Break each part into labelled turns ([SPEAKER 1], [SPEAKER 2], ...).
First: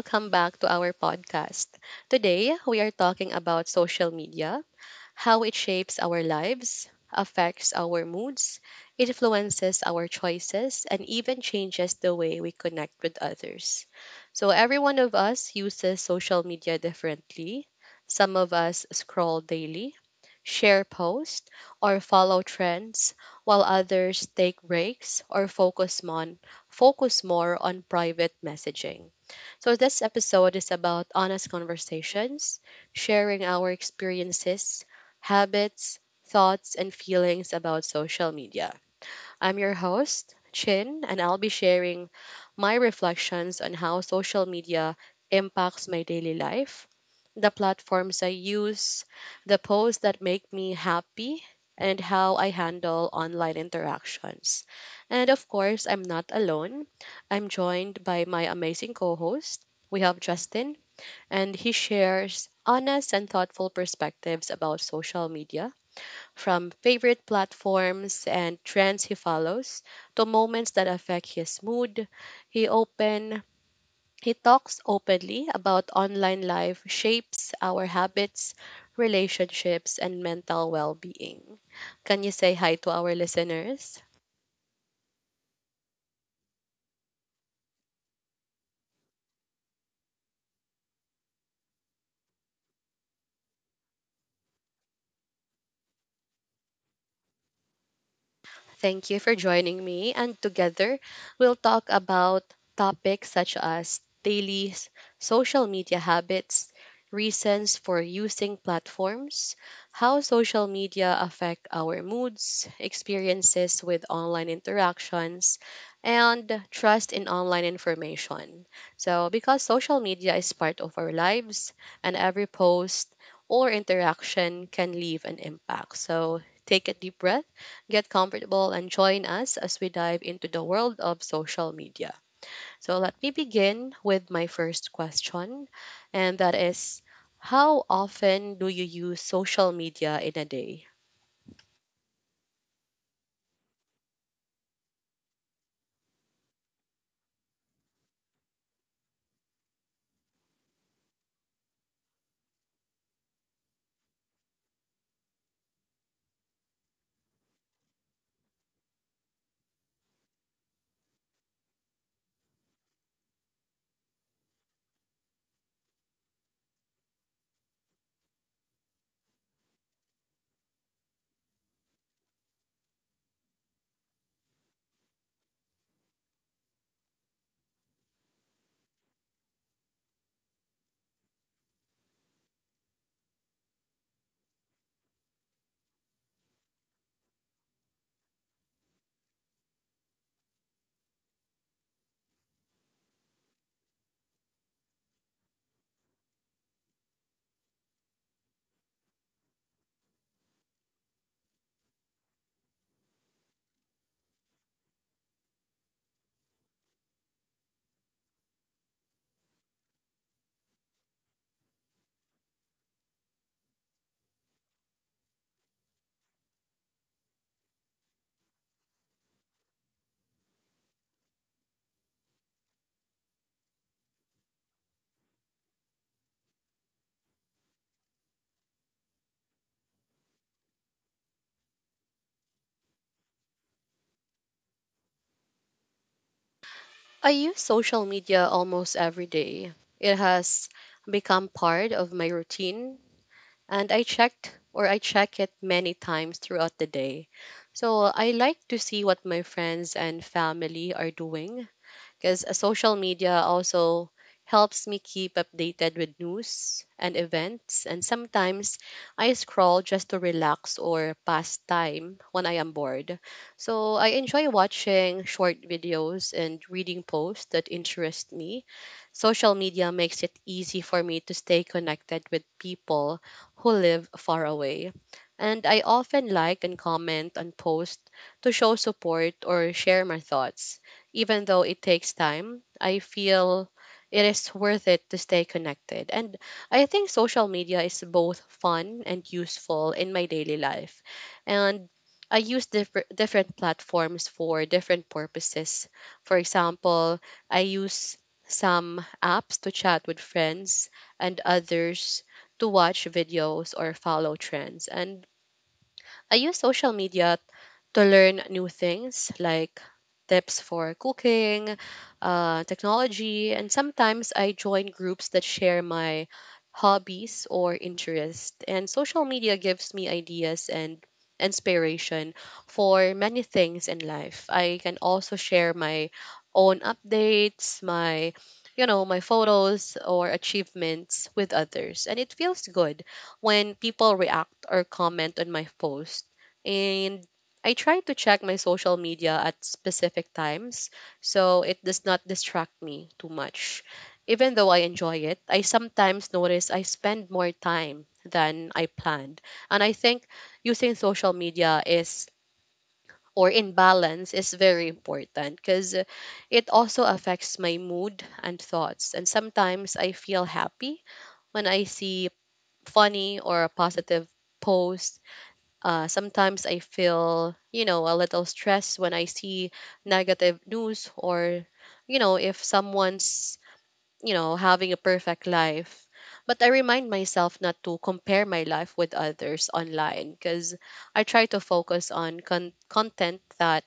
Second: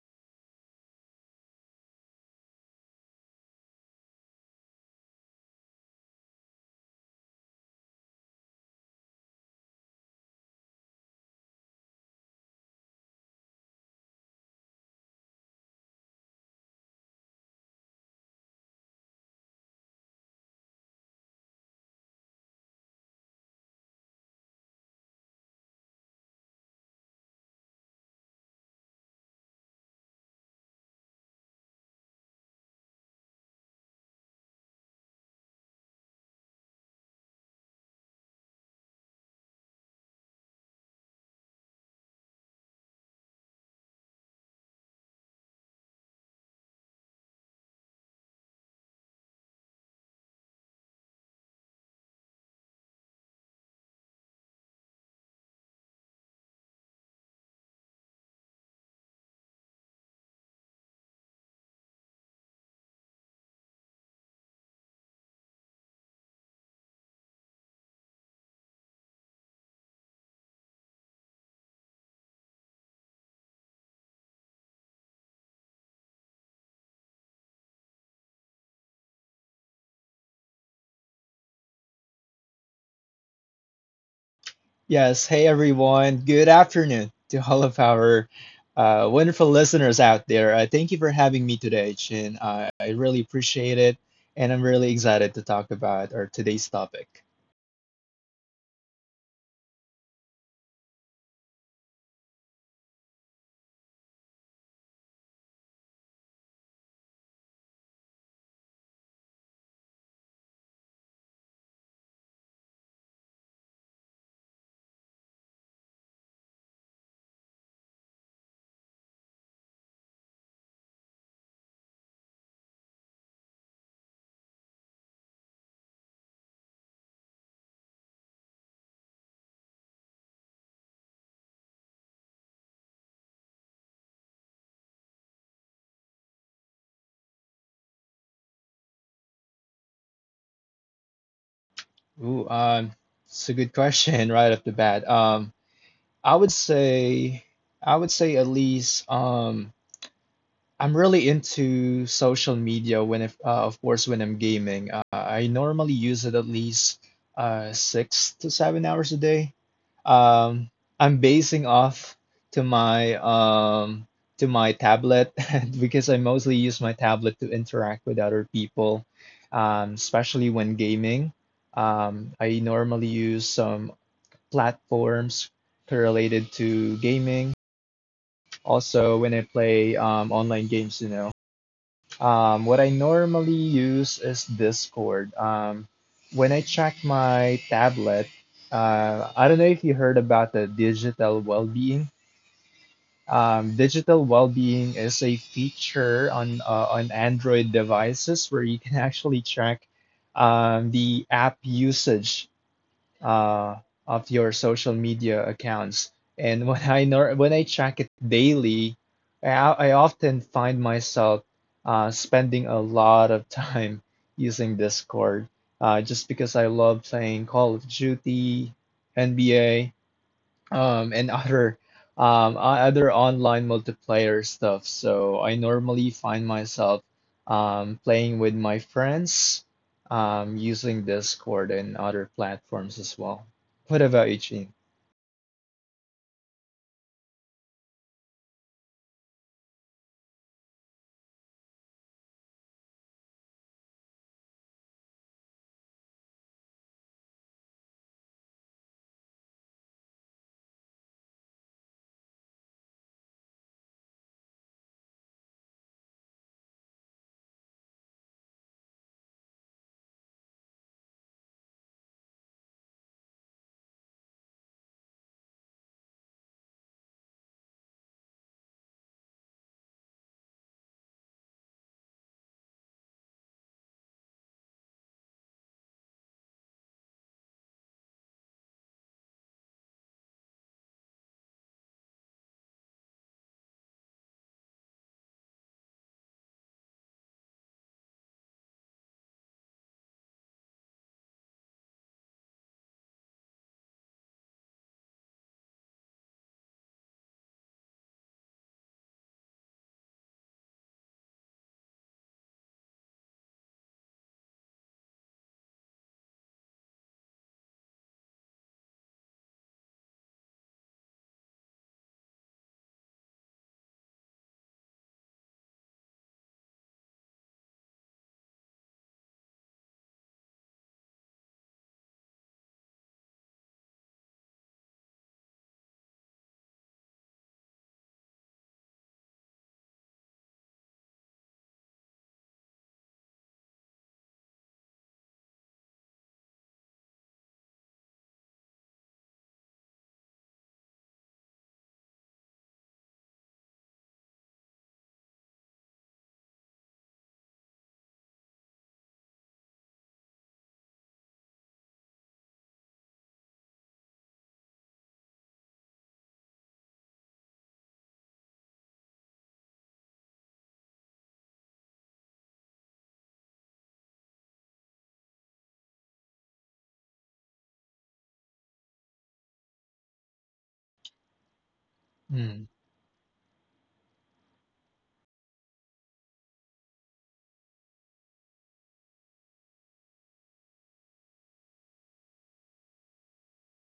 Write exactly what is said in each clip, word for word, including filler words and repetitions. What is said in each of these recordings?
[SPEAKER 1] welcome back to our podcast. Today, we are talking about social media, how it shapes our lives, affects our moods, influences our choices, and even changes the way we connect with others. So, every one of us uses social media differently. Some of us scroll daily, share posts, or follow trends, while others take breaks or focus on focus more on private messaging. So this episode is about honest conversations, sharing our experiences, habits, thoughts, and feelings about social media. I'm your host, Chin, and I'll be sharing my reflections on how social media impacts my daily life, the platforms I use, the posts that make me happy, and how I handle online interactions. And of course, I'm not alone. I'm joined by my amazing co host. We have Justin, and he shares honest and thoughtful perspectives about social media from favorite platforms and trends he follows to moments that affect his mood. He open he talks openly about online life shapes our habits, relationships, and mental well-being. Can you say hi to our listeners?
[SPEAKER 2] Yes, hey everyone. Good afternoon to all of our uh, wonderful listeners out there. Uh, thank you for having me today, Chin. Uh, I really appreciate it, and I'm really excited to talk about our today's topic.
[SPEAKER 1] Thank you for joining me. And together, we'll talk about topics such as daily s- social media habits, reasons for using platforms, how social media affect our moods, experiences with online interactions, and trust in online information. So, because social media is part of our lives, and every post or interaction can leave an impact. So, take a deep breath. Get comfortable and join us as we dive into the world of social media. So, let me begin with my first question, and that is, how often do you use social media in a day?
[SPEAKER 2] Ooh, um, it's a good question right off the bat. Um, I would say, I would say at least, um, I'm really into social media when, if, uh, of course, when I'm gaming. Uh, I normally use it at least uh, six to seven hours a day. Um, I'm basing off to my um to my tablet because I mostly use my tablet to interact with other people, um, especially when gaming. Um, I normally use some platforms related to gaming. Also, when I play um, online games, you know. Um, what I normally use is Discord. Um, when I check my tablet, uh, I don't know if you heard about the digital well-being. Um, digital well-being is a feature on uh, on Android devices where you can actually track um, the app usage uh, of your social media accounts. And when I nor when I check it daily, I, I often find myself uh, spending a lot of time using Discord uh, just because I love playing Call of Duty, N B A, um, and other um, o- other online multiplayer stuff. So I normally find myself um, playing with my friends um, using Discord and other platforms as well. What about you, Gene?
[SPEAKER 1] I use social media almost every day. It has become part of my routine, and I checked or I check it many times throughout the day. So I like to see what my friends and family are doing because social media also helps me keep updated with news and events. And sometimes I scroll just to relax or pass time when I am bored. So I enjoy watching short videos and reading posts that interest me. Social media makes it easy for me to stay connected with people who live far away. And I often like and comment on posts to show support or share my thoughts even though it takes time, I feel it is worth it to stay connected. And I think social media is both fun and useful in my daily life. And I use different different platforms for different purposes. For example, I use some apps to chat with friends and others to watch videos or follow trends. And I use social media to learn new things like tips for cooking, uh, technology, and sometimes I join groups that share my hobbies or interests. And social media gives me ideas and inspiration for many things in life. I can also share my own updates, my you know, my photos or achievements with others. And it feels good when people react or comment on my post and I try to check my social media at specific times so it does not distract me too much. Even though I enjoy it, I sometimes notice I spend more time than I planned. And I think using social media is or in balance is very important because it also affects my mood and thoughts. And sometimes I feel happy when I see funny or a positive posts uh, sometimes I feel, you know, a little stressed when I see negative news or, you know, if
[SPEAKER 2] Hmm,
[SPEAKER 1] someone's you know, having a perfect life. But I remind myself not to compare my life with others online because I try to focus on con- content that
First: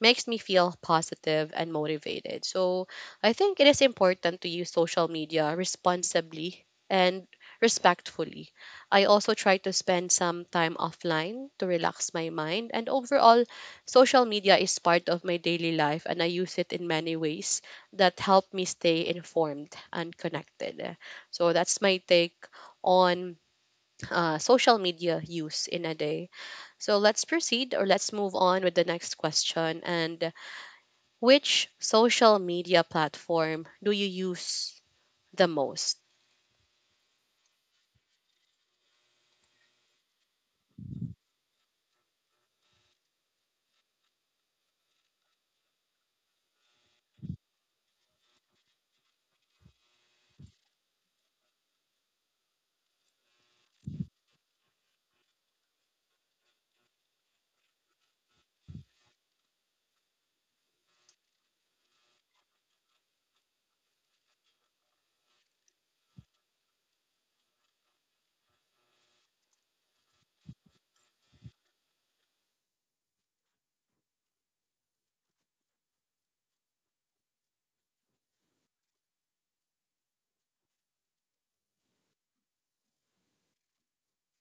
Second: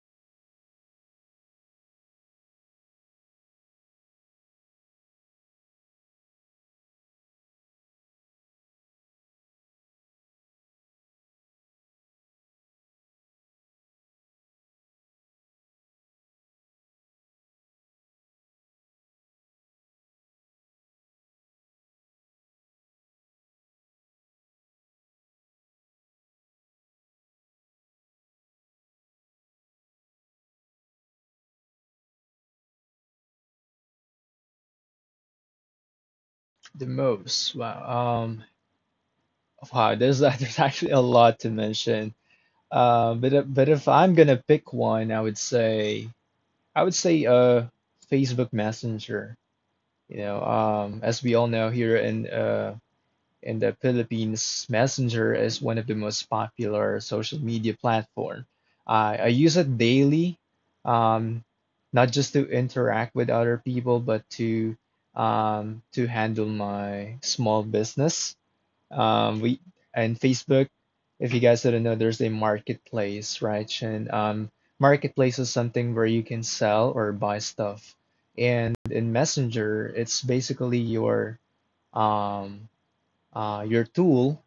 [SPEAKER 1] makes me feel positive and motivated. So I think it is important to use social media responsibly and respectfully. I also try to spend some time offline to relax my mind. And overall, social media is part of my daily life and I use it in many ways that help me stay informed and connected. So that's my take on uh, social media use in a day. So let's proceed or let's move on with the next question. And which social media platform do you use the most?
[SPEAKER 2] the most. Wow. Um, wow. There's there's actually a lot to mention. Uh, but if- but if I'm gonna pick one, I would say I would say uh Facebook Messenger. You know, um, as we all know here in uh in the Philippines, Messenger is one of the most popular social media platform. I I use it daily, um, not just to interact with other people, but to um, to handle my small business. Um, we and Facebook, if you guys didn't know, there's a marketplace, right? And um, marketplace is something where you can sell or buy stuff. And in Messenger, it's basically your um, uh, your tool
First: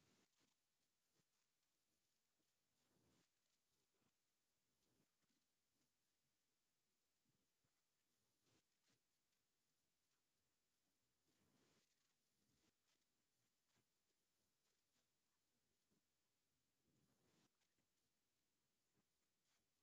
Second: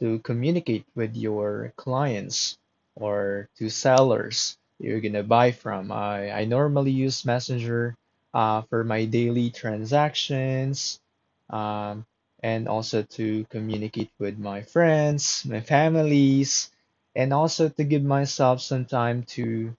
[SPEAKER 2] to communicate with your clients or to sellers you're gonna buy from. I, I normally use Messenger uh, for my daily transactions um, and also to communicate with my friends, my families, and also to give myself some time to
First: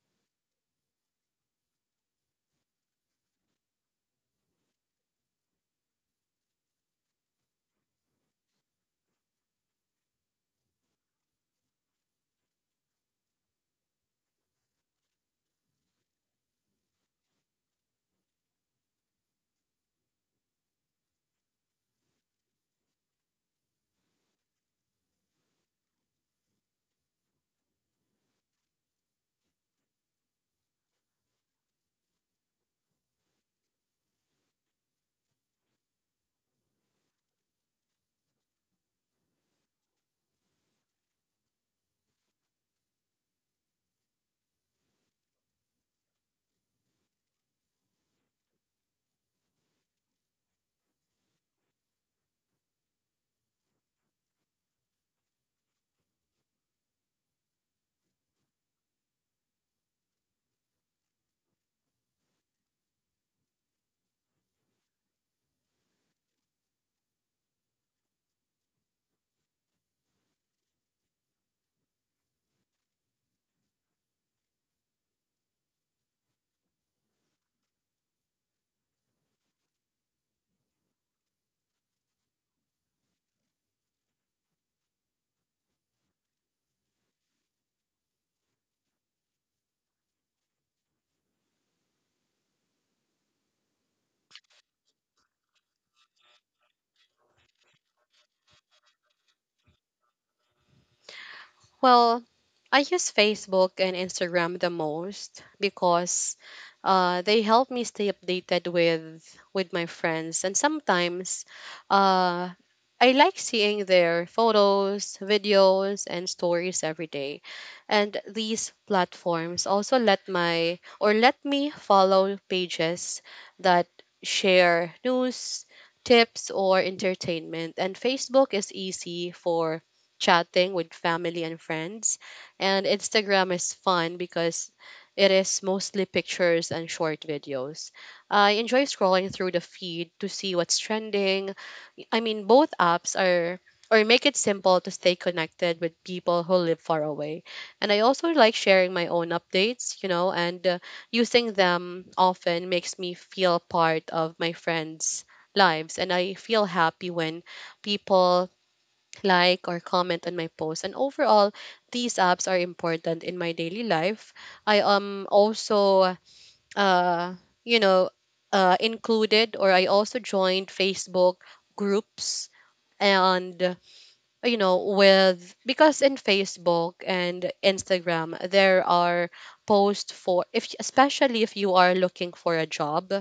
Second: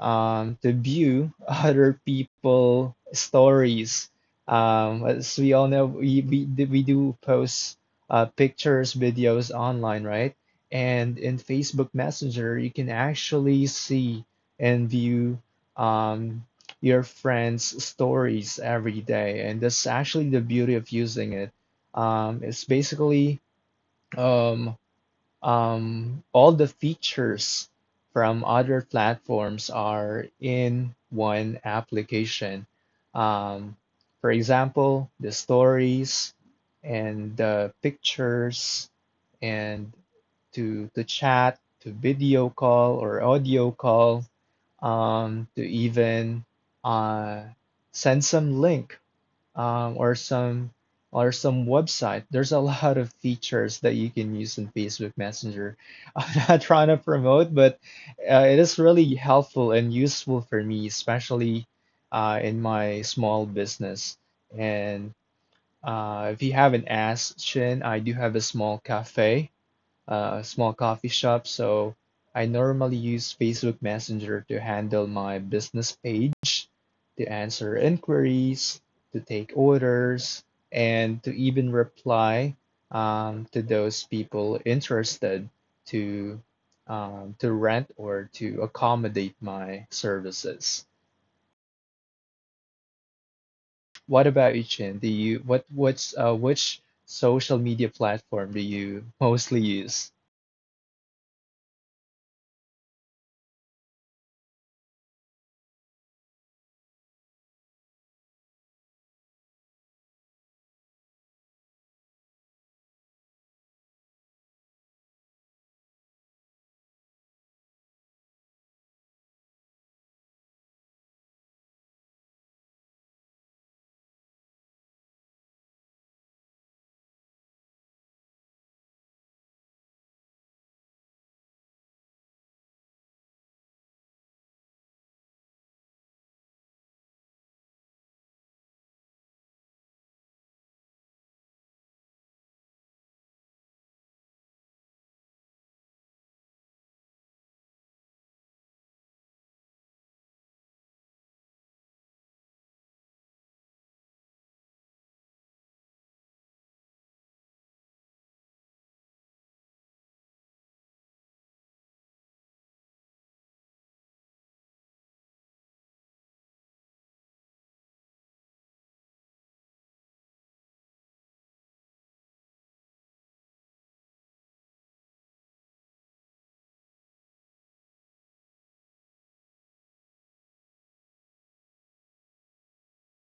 [SPEAKER 2] um, to view other people stories. Um, as we all know, we we, we do post uh, pictures, videos online, right? And in Facebook Messenger, you can actually see and view um, your friends' stories every day, and that's actually the beauty of using it. Um, it's basically um, um, all the features from other platforms are in one application. Um, for example, the stories and the pictures and to to chat, to video call or audio call, um, to even uh, send some link um, or some or some website. There's a lot of features that you can use in Facebook Messenger. I'm not trying to promote, but uh, it is really helpful and useful for me, especially uh, in my small business. And uh, if you haven't asked, Shin, I do have a small cafe, uh, a small coffee shop, so I normally use Facebook Messenger to handle my business page, to answer inquiries, to take orders, and to even reply um, to those people interested to um, to rent or to accommodate my services. What about you, Chin? Do you what what's uh, Which social media platform do you mostly use?
[SPEAKER 1] Well, I use Facebook and Instagram the most because uh, they help me stay updated with with my friends, and sometimes uh, I like seeing their photos, videos, and stories every day. And these platforms also let my or let me follow pages that share news, tips, or entertainment. And Facebook is easy for chatting with family and friends. And Instagram is fun because it is mostly pictures and short videos. I enjoy scrolling through the feed to see what's trending. I mean, both apps are or make it simple to stay connected with people who live far away. And I also like sharing my own updates, you know, and uh, using them often makes me feel part of my friends' lives. And I feel happy when people like or comment on my post. And overall, these apps are important in my daily life. I um also uh you know uh included or I also joined Facebook groups and uh, you know with because in Facebook and Instagram there are posts for if especially if you are looking for a job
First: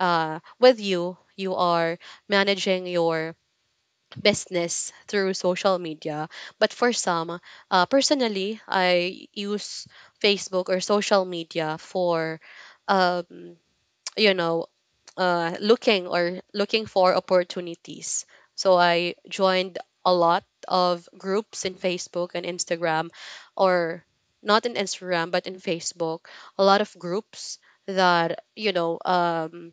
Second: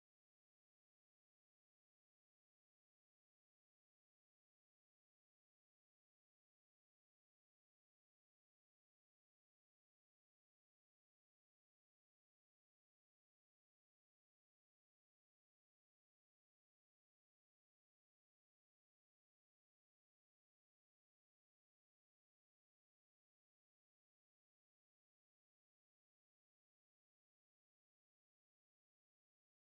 [SPEAKER 1] uh with you you are managing your business through social media. But for some, uh, personally, I use Facebook or social media for, um, you know, uh, looking or looking for opportunities. So I joined a lot of groups in Facebook and Instagram, or not in Instagram but in Facebook, a lot of groups that you know um,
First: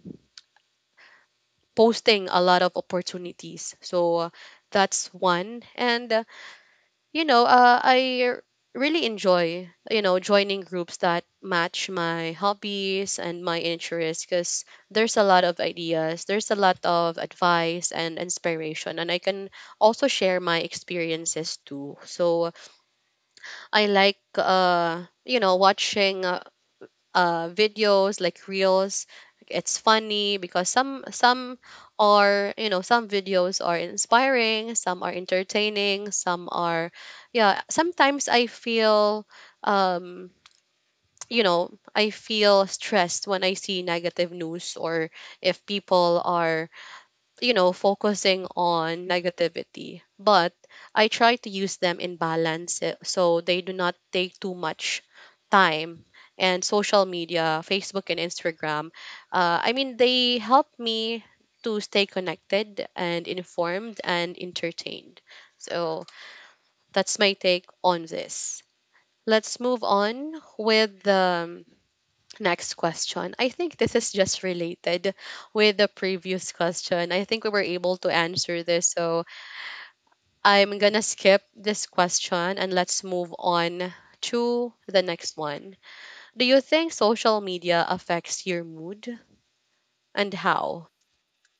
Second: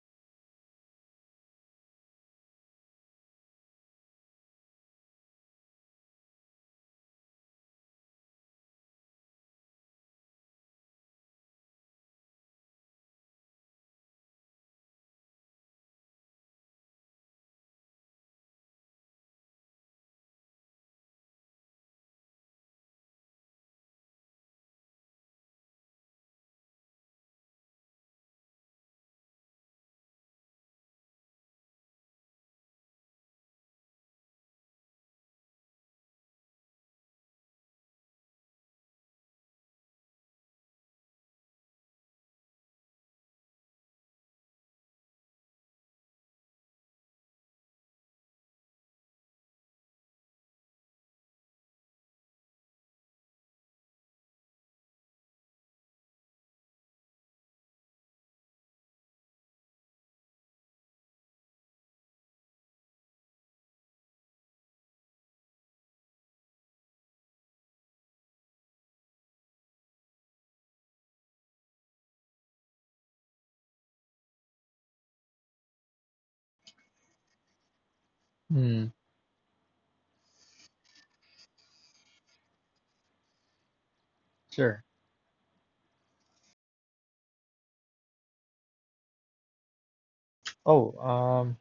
[SPEAKER 1] posting a lot of opportunities. So uh, that's one and you know, uh, I r- really enjoy, you know, joining groups that match my hobbies and my interests because there's a lot of ideas, there's a lot of advice and inspiration, and I can also share my experiences too. So I like, uh, you know, watching. Uh, uh, videos like reels. It's funny because some some are you know some videos are inspiring, some are entertaining, some are yeah. Sometimes I feel um, you know I feel stressed when I see negative news or if people are you know, focusing on negativity, but I try to use them in balance eh, so they do not take too much time. And social media, Facebook and Instagram, uh, I mean, they help me to stay connected and informed and entertained. So that's my take on this. Let's move on with the um, next question. I think this is just related with the previous question. I think we were able to answer
[SPEAKER 2] Hmm,
[SPEAKER 1] this. So I'm going to skip this question and let's move on to
[SPEAKER 2] sure.
[SPEAKER 1] the next one. Do you think social media affects your mood and how?
[SPEAKER 2] Oh, Um.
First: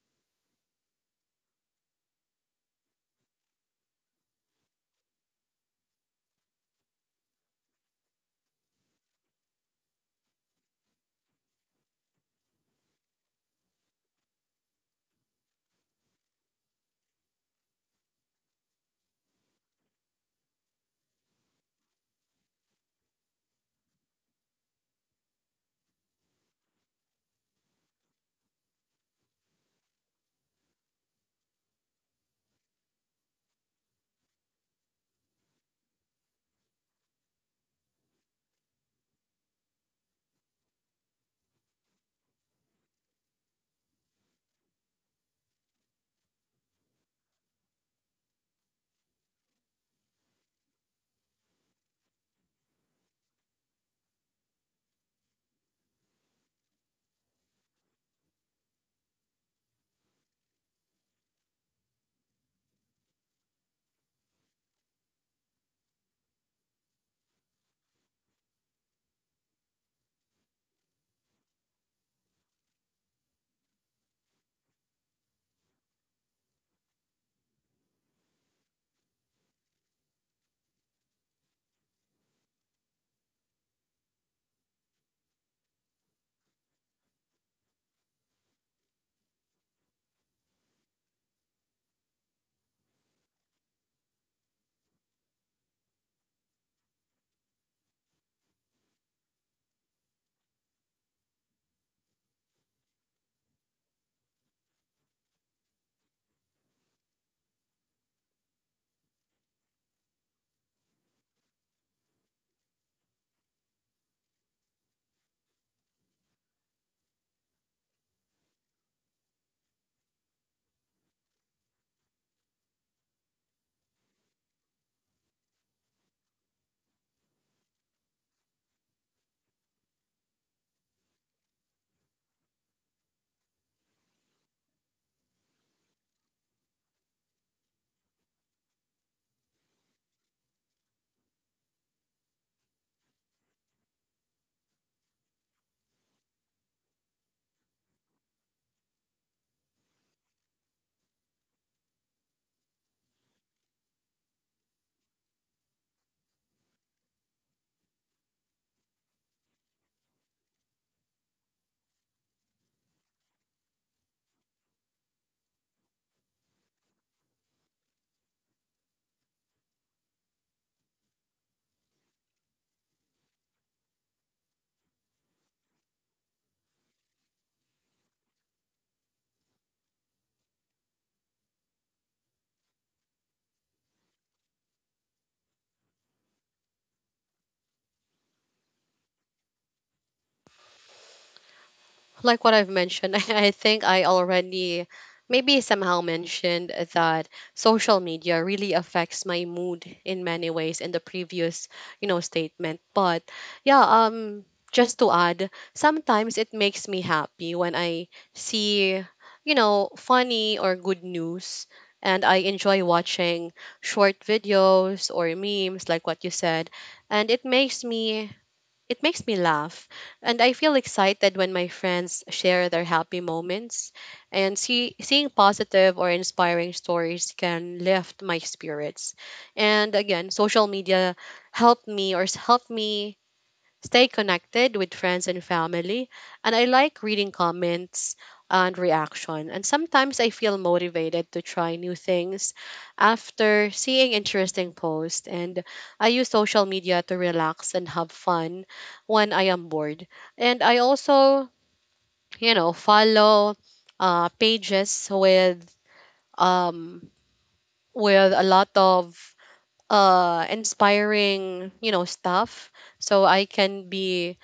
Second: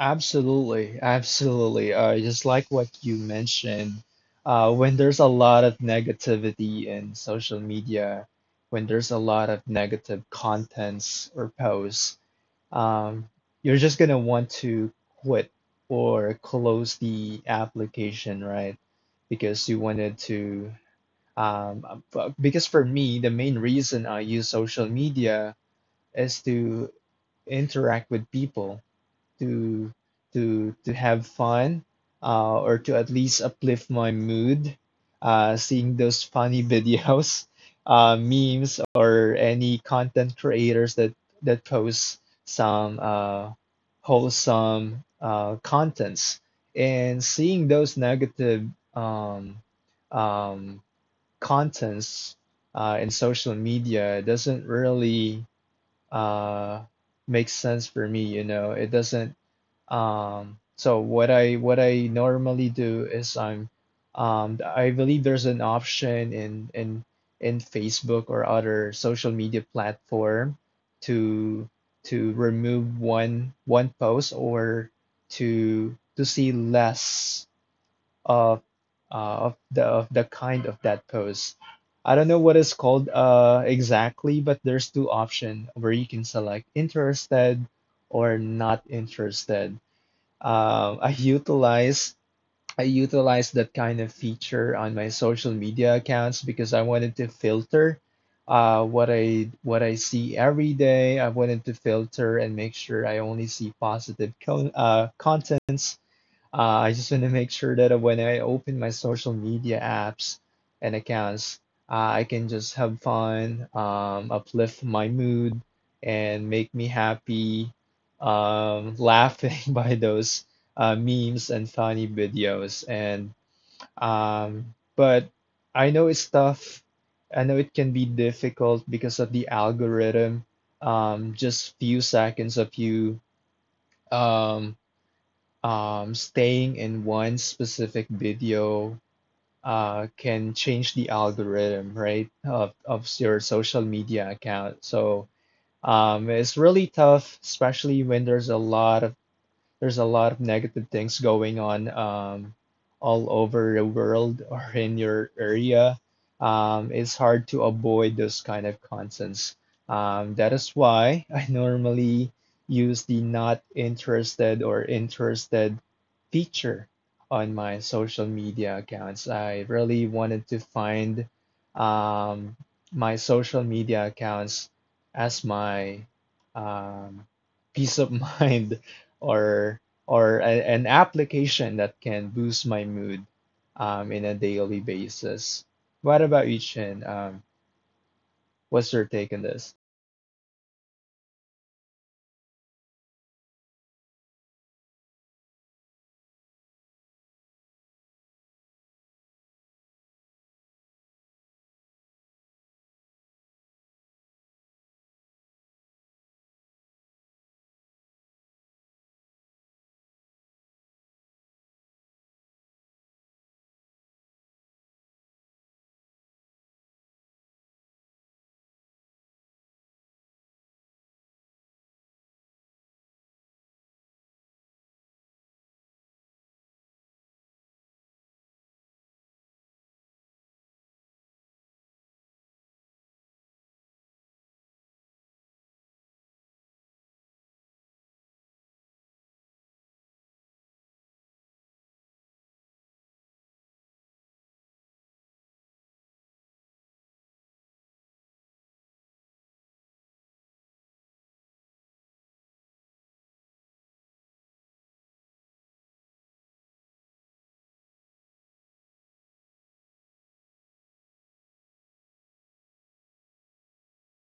[SPEAKER 2] Absolutely, absolutely. Uh, just like what you mentioned, uh, when there's a lot of negativity in social media, when there's a lot of negative contents or posts, um, you're just gonna want to quit or close the application, right? Because you wanted to, um, uh, b- because for me, the main reason I use social media is to interact with people to to to have fun uh, or to at least uplift my mood, uh, seeing those funny videos, uh, memes or any content creators that that post some uh, wholesome uh, contents. And seeing those negative um, um, contents uh, in social media doesn't really uh, make sense for me, you know, it doesn't. Um, so what I what I normally do is I'm um, I believe there's an option in in in Facebook or other social media platform to to remove one one post or to to see less of uh, of the of the kind of that post. I don't know what it's called uh exactly, but there's two option where you can select interested or not interested. Um, I utilize I utilize that kind of feature on my social media accounts because I wanted to filter uh, what I what I see every day. I wanted to filter and make sure I only see positive con uh, contents. Uh, I just want to make sure that when I open my social media apps and accounts, uh, I can just have fun, um, uplift my mood, and make me happy, um, laughing by those uh, memes and funny videos. And um, but I know it's tough. I know it can be difficult because of the algorithm. Um, just few seconds of you. Um, um, Staying in one specific video uh, can change the algorithm, right, of, of your social media account. So um, it's really tough, especially when there's a lot of there's a lot of negative things going on, um, all over the world or in your area. Um, it's hard to avoid those kind of contents. Um, that is why I normally use the not interested or interested feature on my social media accounts. I really wanted to find um, my social media accounts as my um, peace of mind, or or a, an application that can boost my mood um, in a daily basis. What about you, Chin? Um, what's your take on this?
[SPEAKER 1] Like what I've mentioned, I think I already maybe somehow mentioned that social media really affects my mood in many ways in the previous, you know, statement. But yeah, um just to add, sometimes it makes me happy when I see, you know, funny or good news and I enjoy watching short videos or memes like what you said and it makes me it makes me laugh, and I feel excited when my friends share their happy moments. And see, seeing positive or inspiring stories can lift my spirits. And again, social media helped me or s- helped me stay connected with friends and family, and I like reading comments and reaction. And sometimes I feel motivated to try new things after seeing interesting posts, and I use social media to relax and have fun when I am bored. And I also, you know, follow uh, pages with um with a lot of uh inspiring, you know, stuff so I can be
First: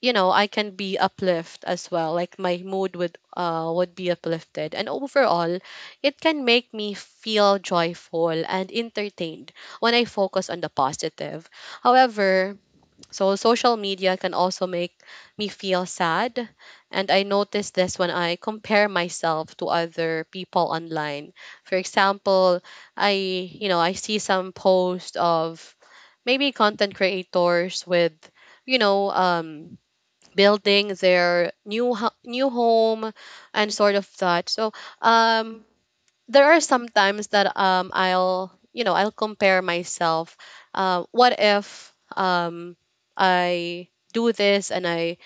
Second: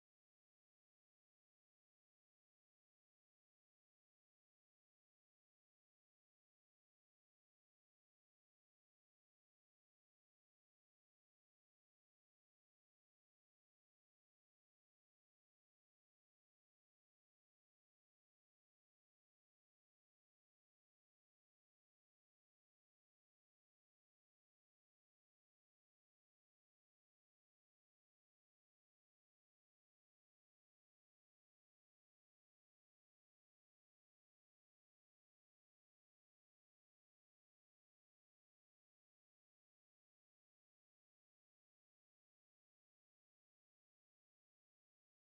[SPEAKER 1] you know I can be uplift as well like my mood would uh would be uplifted and overall it can make me feel joyful and entertained when I focus on the positive. However, so social media can also make me feel sad and I notice this when I compare myself to other people online. For example, I you know I see some post of maybe content creators with you know um building their new ho- new home and sort of that. So um, there are some times that um, I'll you know I'll compare myself. Uh, what if um, I do this and I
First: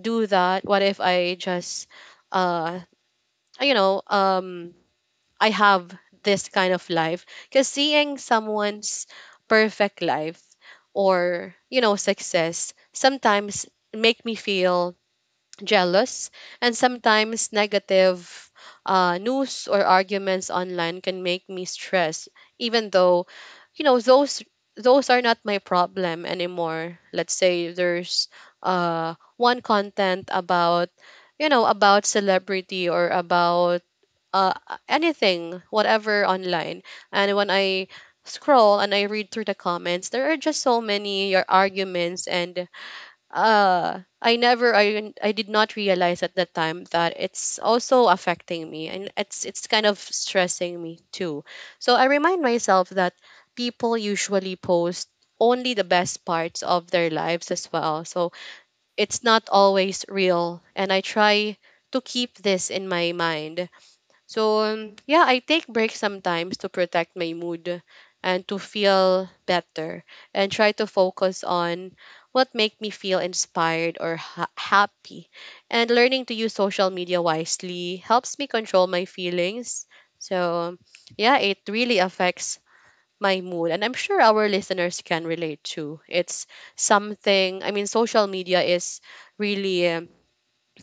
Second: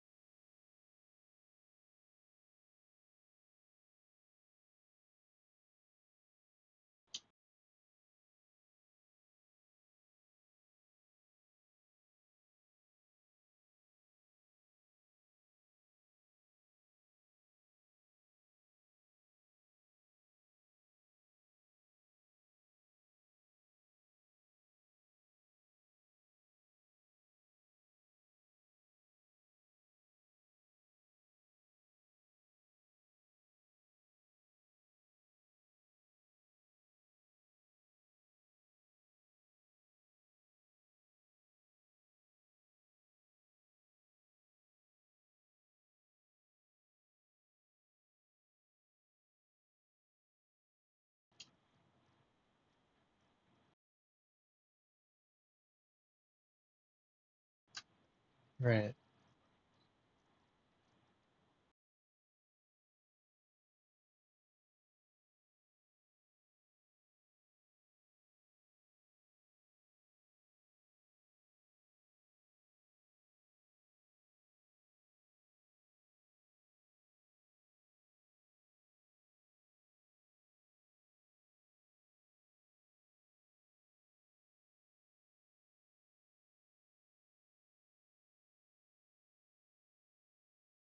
[SPEAKER 1] do that? What if I just uh, you know um, I have this kind of life? Because seeing someone's perfect life or you know success sometimes make me feel jealous, and sometimes negative uh, news or arguments online can make me stress, even though, you know, those those are not my problem anymore. Let's say there's uh, one content about, you know, about celebrity or about uh, anything, whatever online, and when I scroll and I read through the comments, there are just so many your arguments and uh I never I I did not realize at that time that it's also affecting me and it's it's kind of stressing me too. So I remind myself that people usually post only the best parts of their lives as well, so
[SPEAKER 2] Right.
[SPEAKER 1] it's not always real and I try to keep this in my mind. So, um, yeah, I take breaks sometimes to protect my mood and to feel better and try to focus on what make me feel inspired or ha- happy. And learning to use social media wisely helps me control my feelings. So, yeah, it really affects my mood and I'm sure our listeners can relate too. It's something, I mean, social media is really um,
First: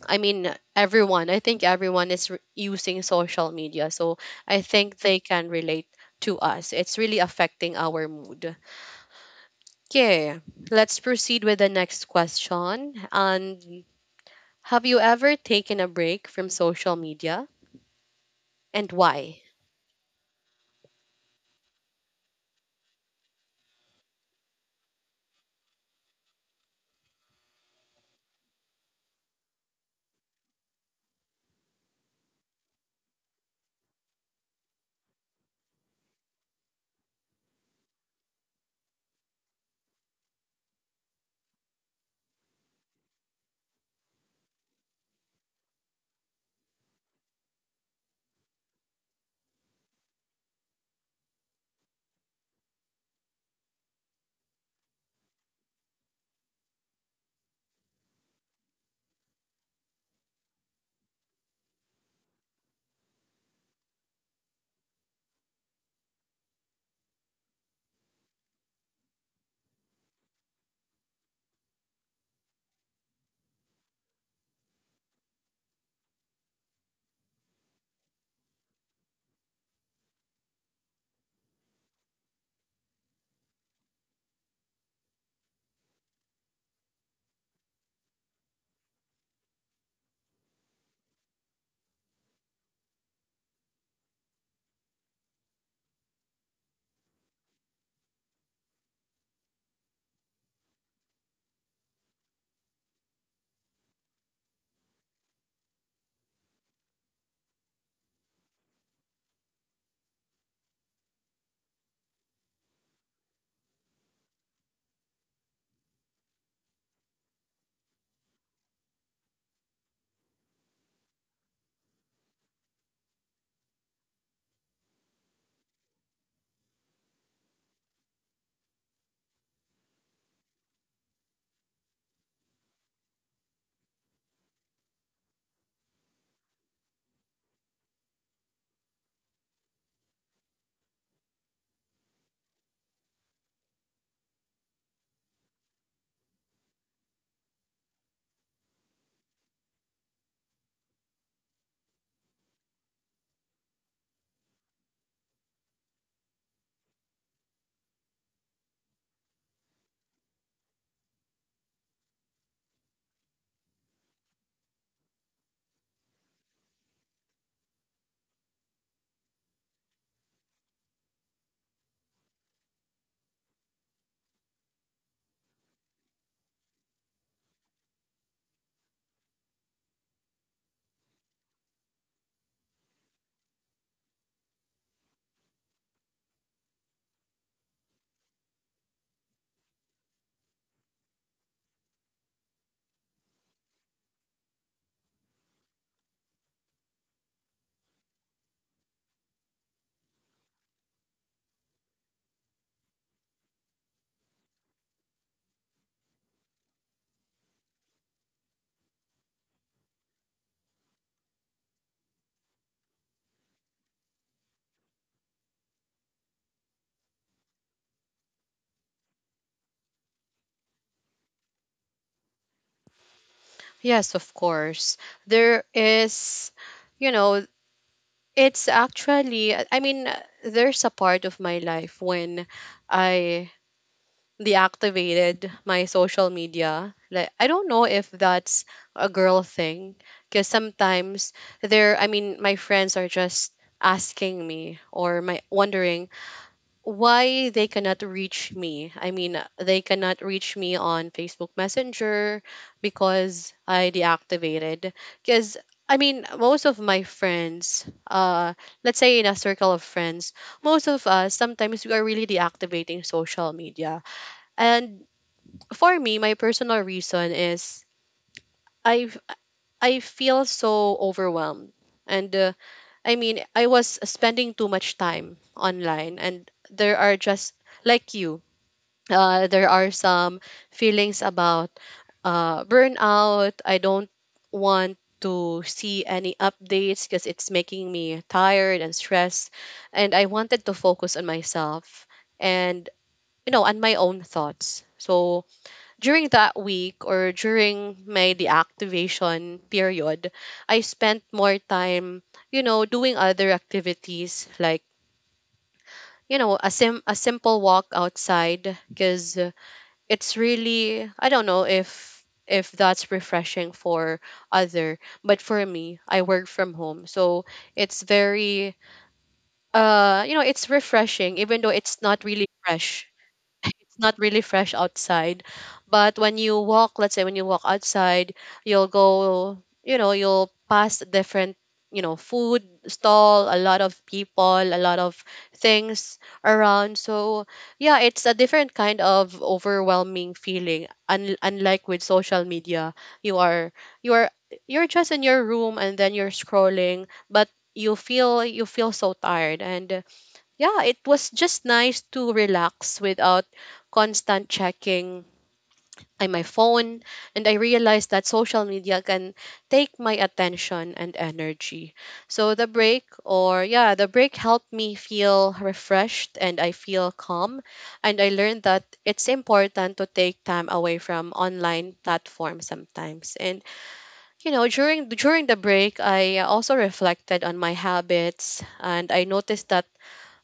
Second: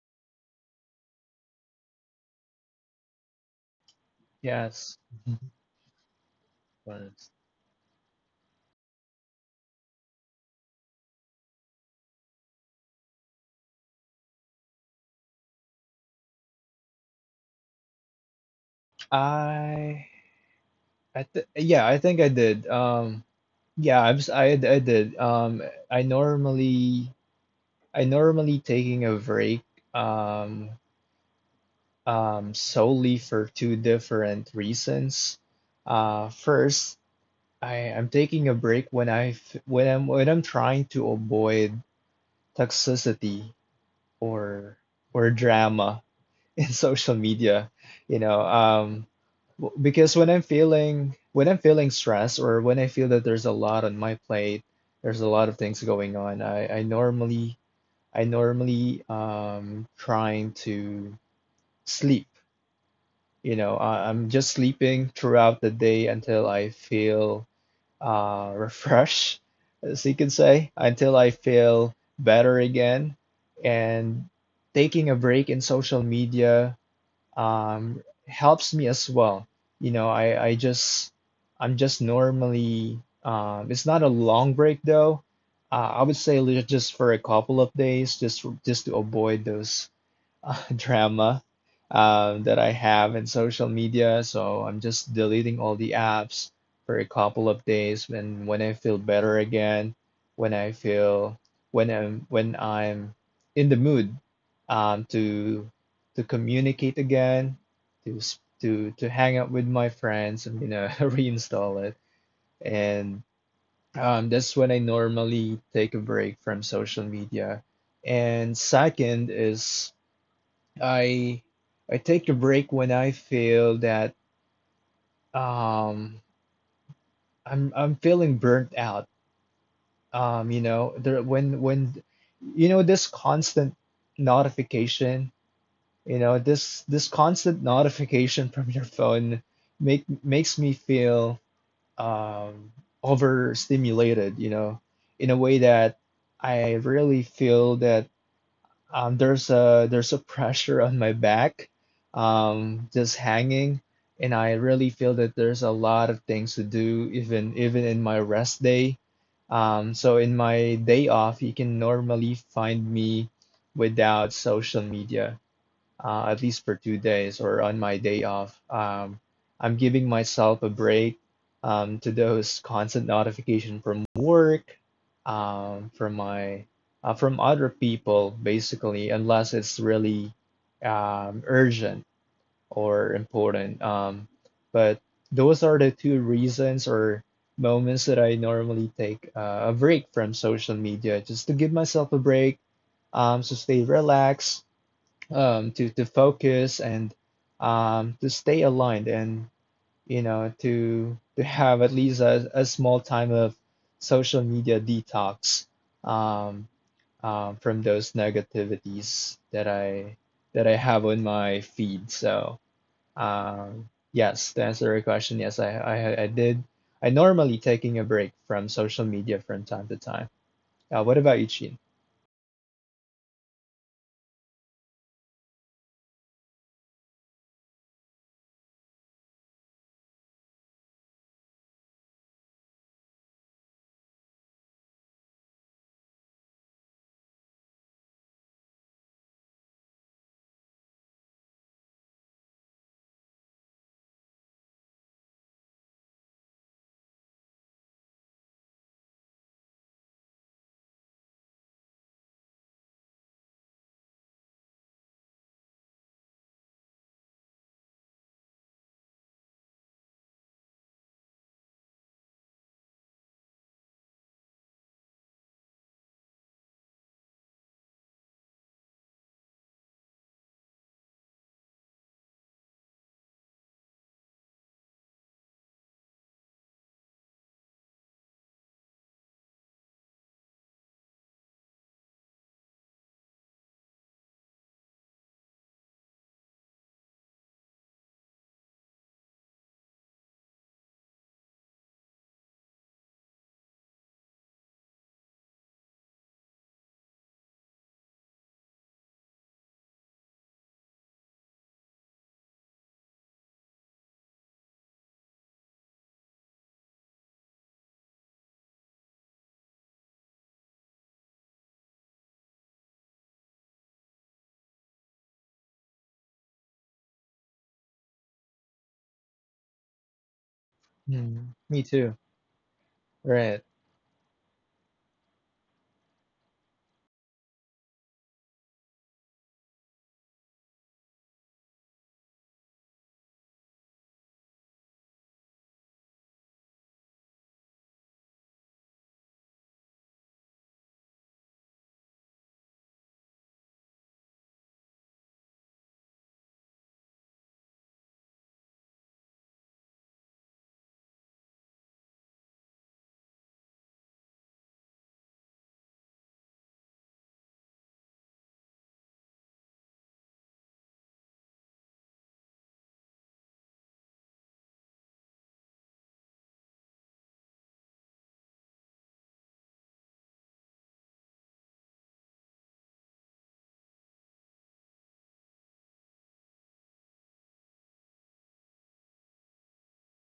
[SPEAKER 1] I mean, everyone, I think everyone is re- using social media. So I
[SPEAKER 2] Yes.
[SPEAKER 1] think they can relate to us. It's really
[SPEAKER 2] Once.
[SPEAKER 1] affecting our mood. Okay, let's proceed with the next question. And have you ever taken a break from social media and why?
[SPEAKER 2] I I th Yeah, I think I did. Um yeah, I'm, s- I I did. Um I normally I normally taking a break um um solely for two different reasons. Uh first, I am taking a break when I f- when I'm when I'm trying to avoid toxicity or or drama in social media, you know, um, w- because when I'm feeling when I'm feeling stressed or when I feel that there's a lot on my plate, there's a lot of things going on. I I normally I normally um trying to sleep, you know, I, I'm just sleeping throughout the day until I feel uh, refresh, as you can say, until I feel better again. And taking a break in social media um, helps me as well. You know, I, I just, I'm just normally, um, it's not a long break though. Uh, I would say li- just for a couple of days, just for- just to avoid those uh, drama um, that I have in social media. So I'm just deleting all the apps for a couple of days. When when I feel better again, when I feel when I'm when I'm in the mood um, to to communicate again, to s- to to hang out with my friends, I'm gonna reinstall it and. Um, that's when I normally take a break from social media. And second is I I take a break when I feel that um I'm I'm feeling burnt out. Um, you know, there when when you know this constant notification, you know, this this constant notification from your phone make makes me feel um overstimulated, you know, in a way that I really feel that Um, there's a there's a pressure on my back, um, just hanging, and I really feel that there's a lot of things to do even even in my rest day. Um, so in my day off, you can normally find me without social media uh, at least for two days or on my day off. Um, I'm giving myself a break um, to those constant notification from work, um, from my uh, from other people, basically, unless it's really um, urgent or important. Um, but those are the two reasons or moments that I normally take uh, a break from social media, just to give myself a break, um, to stay relaxed, um, to to focus, and um, to stay aligned and you know to to have at least a, a small time of social media detox, um, um, from those negativities that I that I have on my feed. So um, yes, to answer your question, yes, I, I I did. I normally taking a break from social media from time to time. Uh, what about you, Chin?
[SPEAKER 1] Yes, of course. There is, you know, it's actually, I mean, there's a part of my life when I deactivated my social media. Like I don't know if that's a girl thing, because sometimes there, I mean, my friends are just asking me or my wondering why they cannot reach me. I mean they cannot reach me on Facebook Messenger because I deactivated. Because I mean most of my friends uh let's say in a circle of friends, most of us sometimes we are really deactivating social media. And for me, my personal reason is I I feel so overwhelmed, and uh, I mean I was spending too much time online, and there are just like you, uh, there are some feelings about uh, burnout. I don't want to see any updates because it's making me tired and stressed, and I wanted to focus on myself and you know on my own thoughts. So during that week or during my deactivation period, I spent more time, you know, doing other activities like, you know, a sim a simple walk outside, because it's really I don't know if if that's refreshing for other, but for me, I work from home. So it's very uh you know, it's refreshing even
[SPEAKER 2] Hmm,
[SPEAKER 1] though
[SPEAKER 2] me
[SPEAKER 1] it's not
[SPEAKER 2] too.
[SPEAKER 1] really fresh.
[SPEAKER 2] Right.
[SPEAKER 1] It's not really fresh outside, but when you walk, let's say when you walk outside, you'll go, you know, you'll pass different, you know, food stall, a lot of people, a lot of things around. So yeah, it's a different kind of overwhelming feeling. Un- unlike with social media, you are you are you're just in your room and then you're scrolling, but you feel you feel so tired. And yeah, it was just nice to relax without constant checking on my phone. And I realized that social media can take my attention and energy. So the break, or yeah, the break helped me feel refreshed and I feel calm. And I learned that it's important to take time away from online platforms sometimes. And you know, during during the break, I also reflected on my habits and I noticed that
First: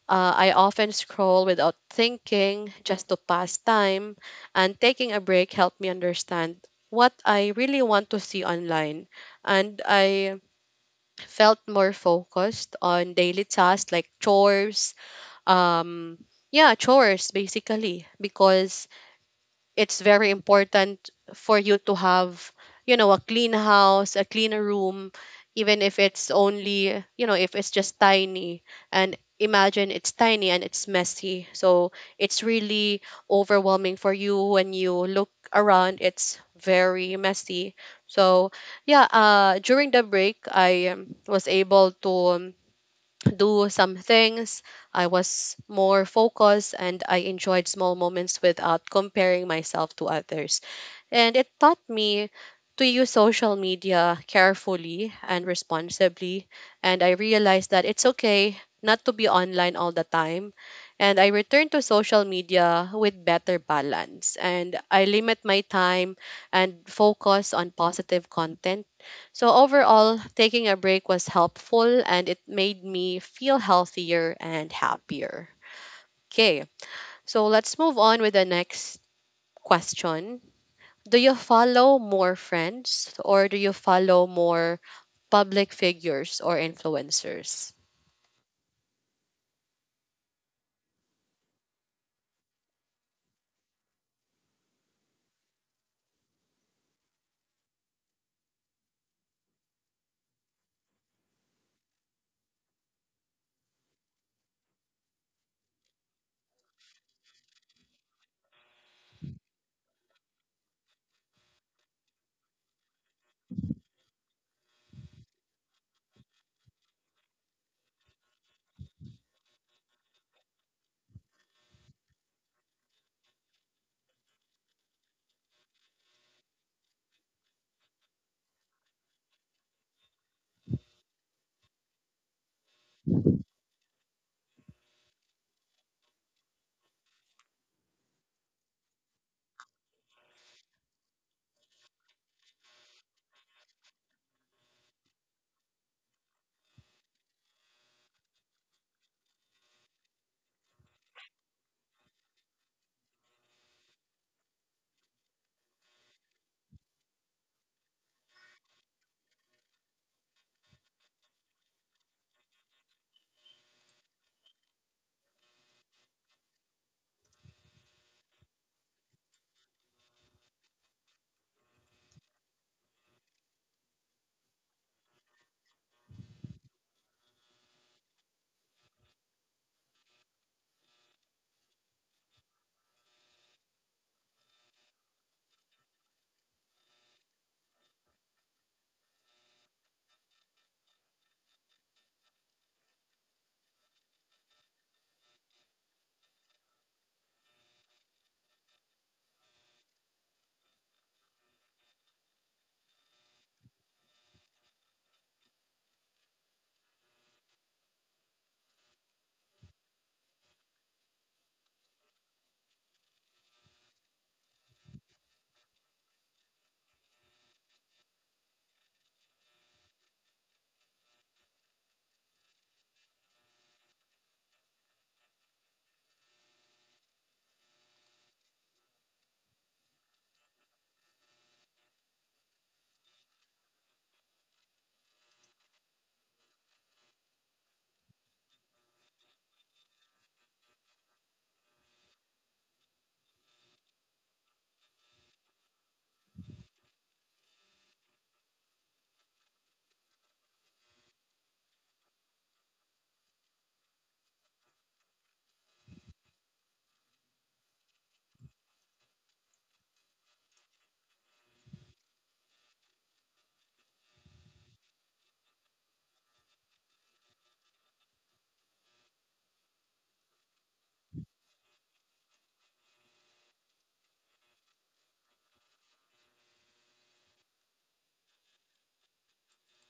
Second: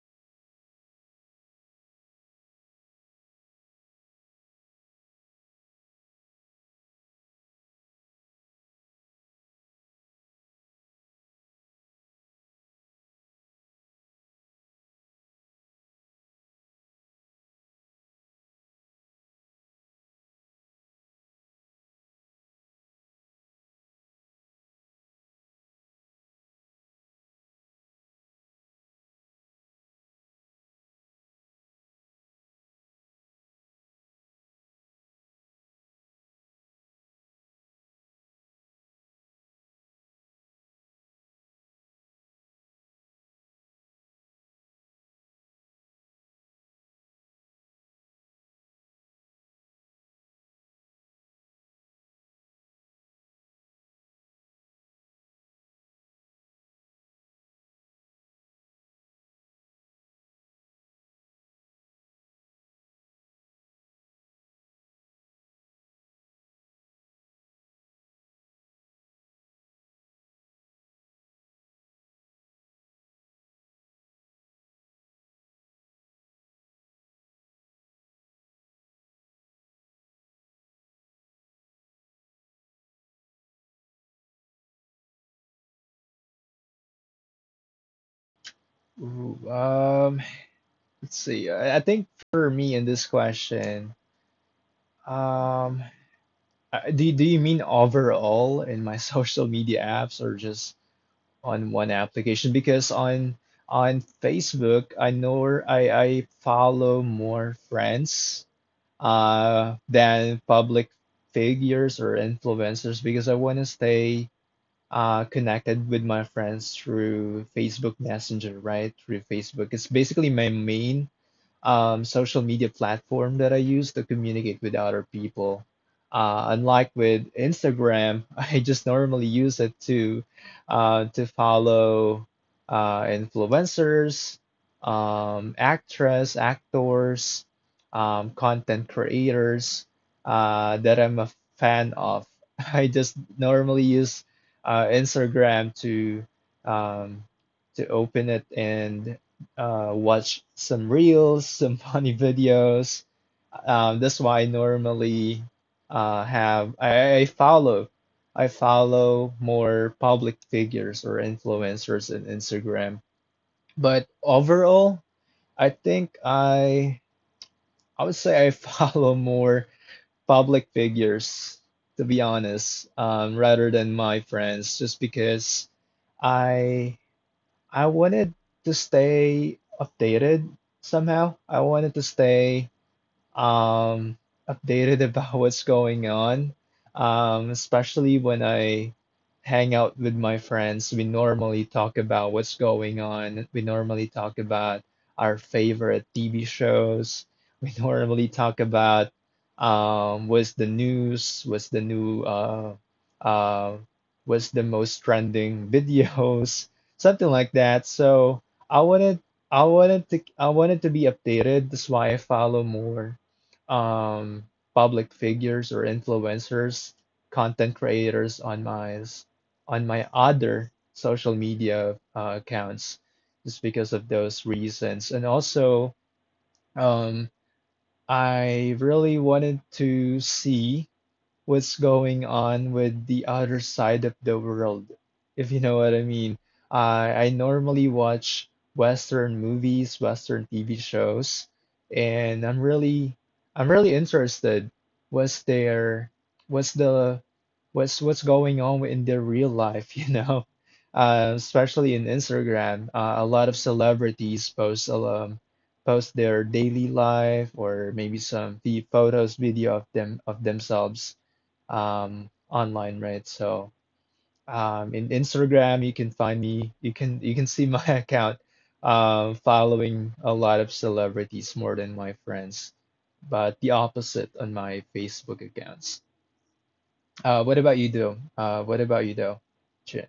[SPEAKER 1] uh, I often scroll without thinking just to pass time, and taking a break helped me understand what I really want to see online. And I felt more focused on daily tasks like chores, um, yeah, chores basically, because it's very important for you to have, you know, a clean house, a clean room, even if it's only, you know, if it's just tiny, and imagine it's tiny and it's messy. So it's really overwhelming for you when you look around, it's very messy. So yeah, uh during the break I um, was able to um, do some things. I was more focused and I enjoyed small moments without comparing myself to others. And it taught me to use social media carefully and responsibly. And I realized that it's okay not to be online all the time. And I returned to social media with better balance. And I limit my time and focus on positive content. So, overall, taking a break was helpful and it made me feel healthier and happier. Okay, so let's move on with the next question. Do you follow more friends or do you follow more public figures or influencers?
[SPEAKER 2] Ooh, um, Let's see. I I think for me in this question, um, I- do do you mean overall in my social media apps or just on one application? Because on on Facebook, I know I I follow more friends uh than public figures or influencers because I want to stay uh connected with my friends through Facebook Messenger, right? Through Facebook. It's basically my main um, social media platform that I use to communicate with other people. Uh, unlike with Instagram, I just normally use it to uh, to follow uh, influencers, um, actress, actors, um, content creators uh, that I'm a fan of. I just normally use uh, Instagram to um, to open it and uh, watch some reels, some funny videos. Um, that's why I normally uh, have I, I follow I follow more public figures or influencers in Instagram. But overall, I think I I would say I follow more public figures, to be honest, um, rather than my friends, just because I I wanted to stay updated somehow. I wanted to stay um updated about what's going on. Um, especially when I hang out with my friends, we normally talk about what's going on. We normally talk about our favorite T V shows. We normally talk about um what's the news, what's the new uh uh what's the most trending videos, something like that. So I wanted I wanted to I wanted to be updated. That's why I follow more um, public figures or influencers, content creators on my s- on my other social media uh, accounts just because of those reasons. And also, um, I really wanted to see what's going on with the other side of the world, if you know what I mean. I I normally watch Western movies, Western T V shows, and I'm really I'm really interested what's there, what's the what's what's going on in their real life, you know? Uh, especially in Instagram, uh, a lot of celebrities post um, post their daily life or maybe some the photos, video of them of themselves um, online, right? So um, in Instagram, you can find me. You can you can see my account um, following a lot of celebrities more than my friends, but the opposite on my Facebook accounts. Uh, what about you, though? Uh, what about you, though? Chin?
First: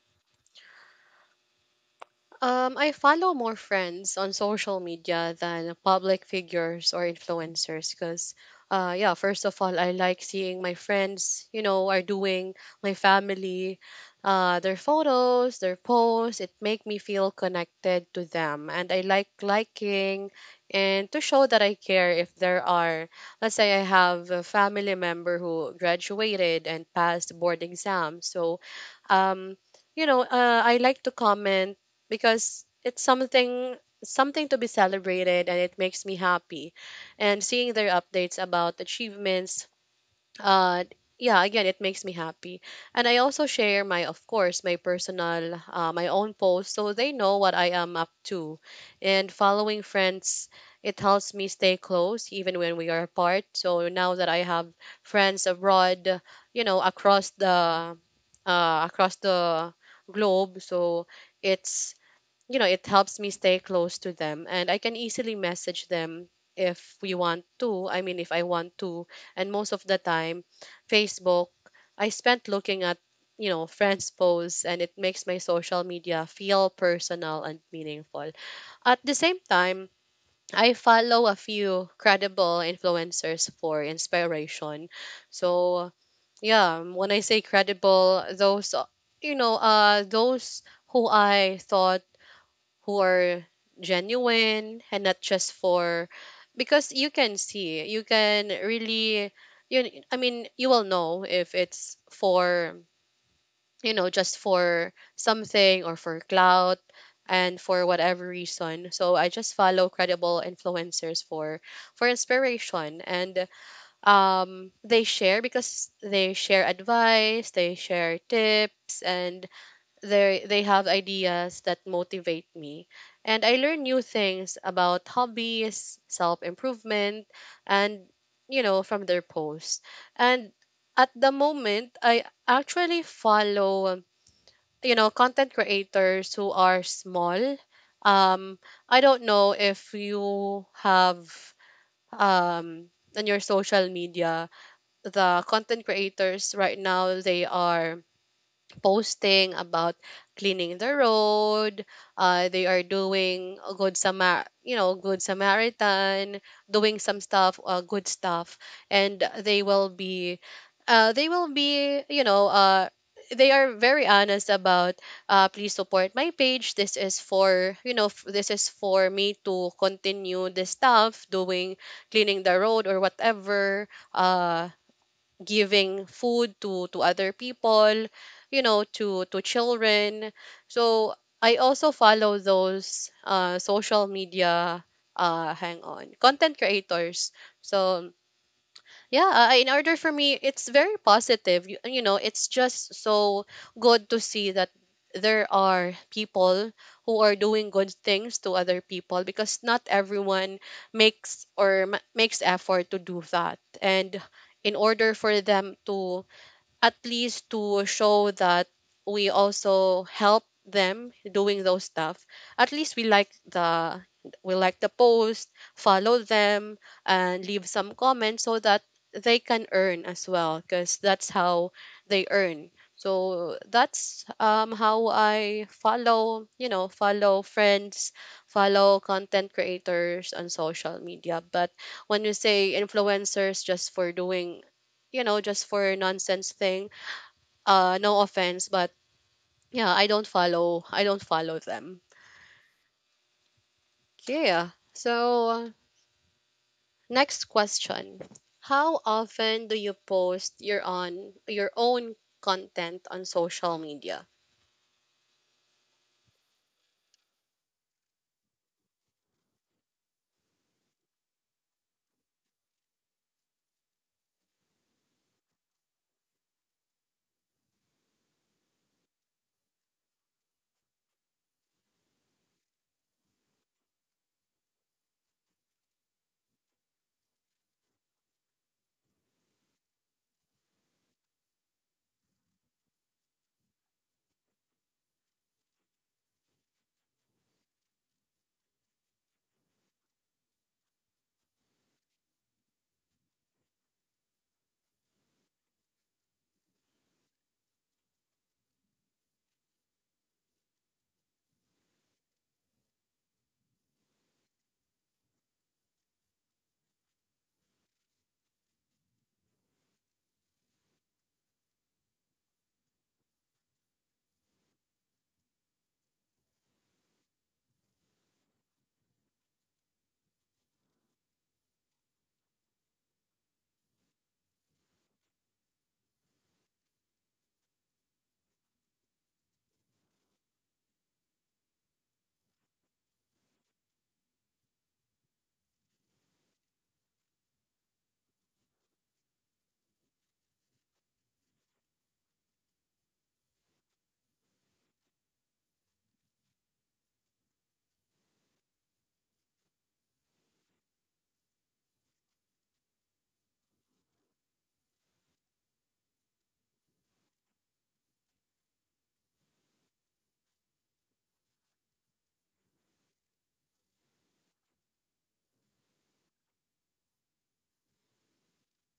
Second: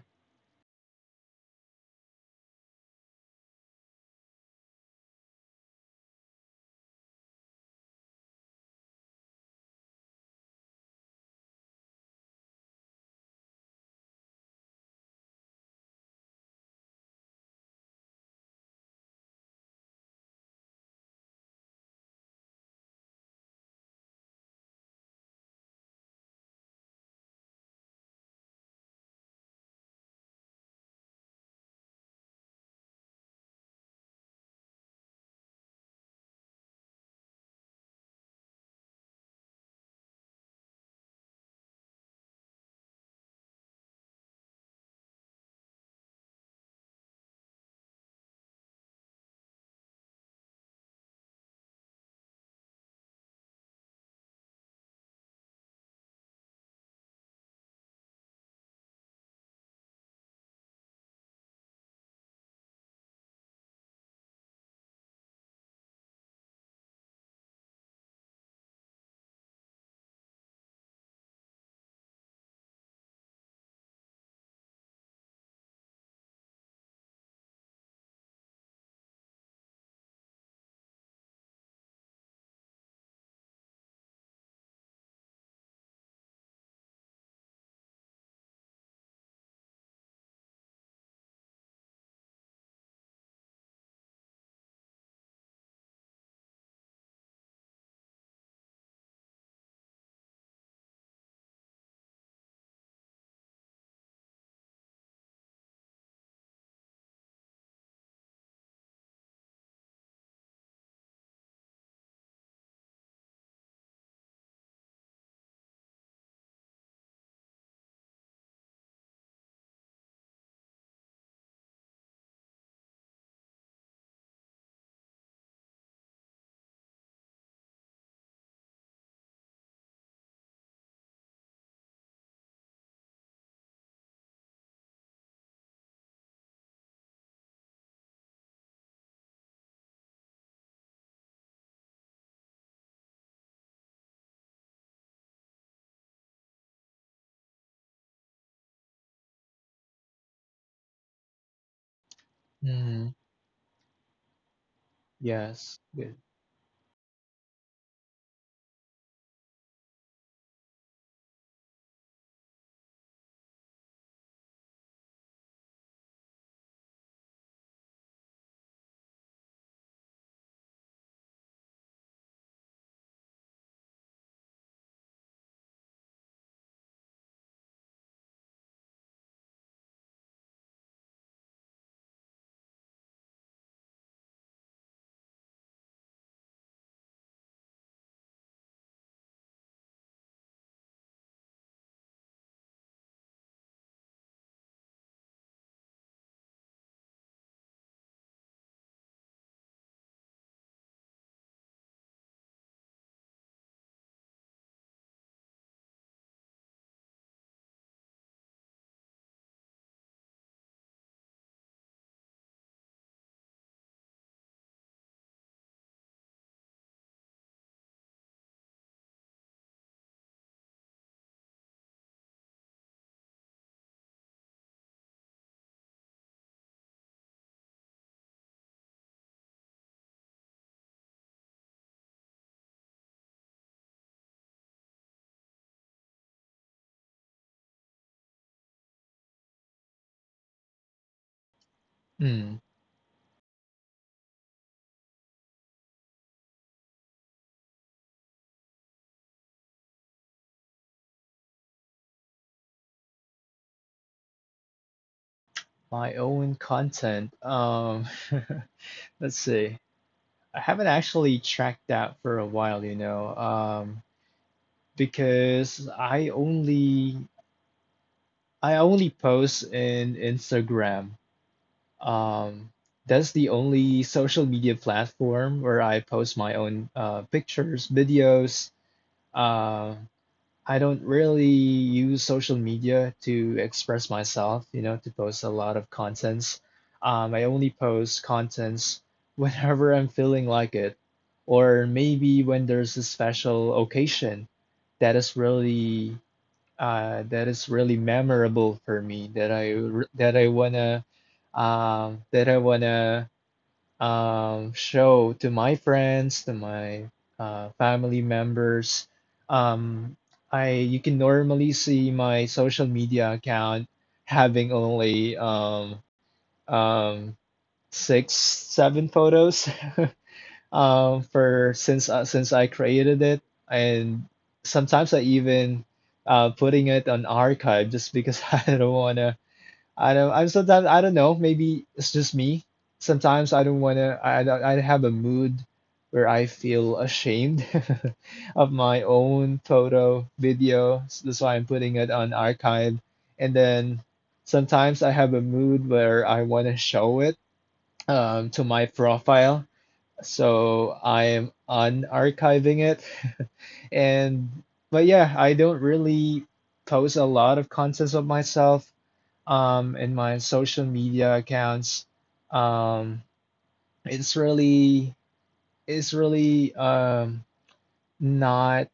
[SPEAKER 1] Um, I follow more friends on social media than public figures or influencers because, uh, yeah, first of all, I like seeing my friends, you know, are doing, my family, uh, their photos, their posts. It make me feel connected to them, and I like liking and to show that I care. If there are, let's say, I have a family member who graduated and passed board exams, so um, you know, uh, I like to comment because it's something, something to be celebrated and it makes me happy. And seeing their updates about achievements, uh yeah, again it makes me happy. And I also share my, of course, my personal uh, my own posts, so they know what I am up to. And following friends, it helps me stay close even when we are apart. So now that I have friends abroad, you know, across the uh, across the globe. So it's, you know, it helps me stay close to them and I can easily message them if we want to. I mean, if I want to. And most of the time, Facebook, I spent looking at, you know, friends' posts, and it makes my social media feel personal and meaningful. At the same time, I follow a few credible influencers for inspiration. So, yeah, when I say credible, those, uh, you know, uh, those who I thought, who are genuine and not just for, because you can see, you can really, you, I mean, you will know if it's for, you know, just for something or for clout and for whatever reason. So I just follow credible influencers for for inspiration. And um they share, because they share advice, they share tips, and they they have ideas that motivate me, and I learn new things about hobbies, self improvement, and you know, from their posts. And at the moment I actually follow, you know, content creators who are small. um I don't know if you have um on your social media the content creators right now, they are posting about cleaning the road. Uh, they are
[SPEAKER 2] Mm,
[SPEAKER 1] doing a good Samar, you know, good
[SPEAKER 2] yes, good.
[SPEAKER 1] Samaritan, doing some stuff, uh, good stuff, and they will be, uh, they will be, you know, uh, they are very honest about, uh, please support my page. This is for, you know, f- this is for me to continue this stuff, doing cleaning the road or whatever. Uh, giving food to to other people, you know, to to children. So I also follow those uh social media, uh hang on, content creators. So yeah, uh, in order, for me it's very positive. you, you know, it's just so good to see that there are people who are doing good things to other people, because not everyone makes or ma- makes effort to do that. And in order for them to, at least to show that we also help them doing those stuff, at least we like the, we like the post, follow them, and leave some comments, so that they can earn as well, because that's how they earn. So that's um how I follow, you know, follow friends, follow content creators on social media. But when you say influencers just for doing, you know, just for nonsense thing, uh, no offense, but yeah, I don't follow. I don't follow them.
[SPEAKER 2] Mm,
[SPEAKER 1] Yeah. So next question: how often do you post your on your own content on social media?
[SPEAKER 2] my own content. Um, let's see. I haven't actually tracked that for a while, you know, um, because I only I only post in Instagram. Um, that's the only social media platform where I post my own uh, pictures, videos. Uh, I don't really use social media to express myself, you know, to post a lot of contents. Um, I only post contents whenever I'm feeling like it, or maybe when there's a special occasion that is really uh, that is really memorable for me that I r- that I wanna um, that I wanna um, show to my friends, to my uh, family members. Um, I, you can normally see my social media account having only um, um, six, seven photos. um for since uh, since I created it, and sometimes I even uh putting it on archive just because I don't wanna I don't I'm sometimes I don't know, maybe it's just me. Sometimes I don't wanna I don't I have a mood where I feel ashamed of my own photo video, so that's why I'm putting it on archive. And then sometimes I have a mood where I wanna show it um to my profile, so I am unarchiving it. And but yeah, I don't really post a lot of contents of myself um in my social media accounts. Um, it's really it's really um not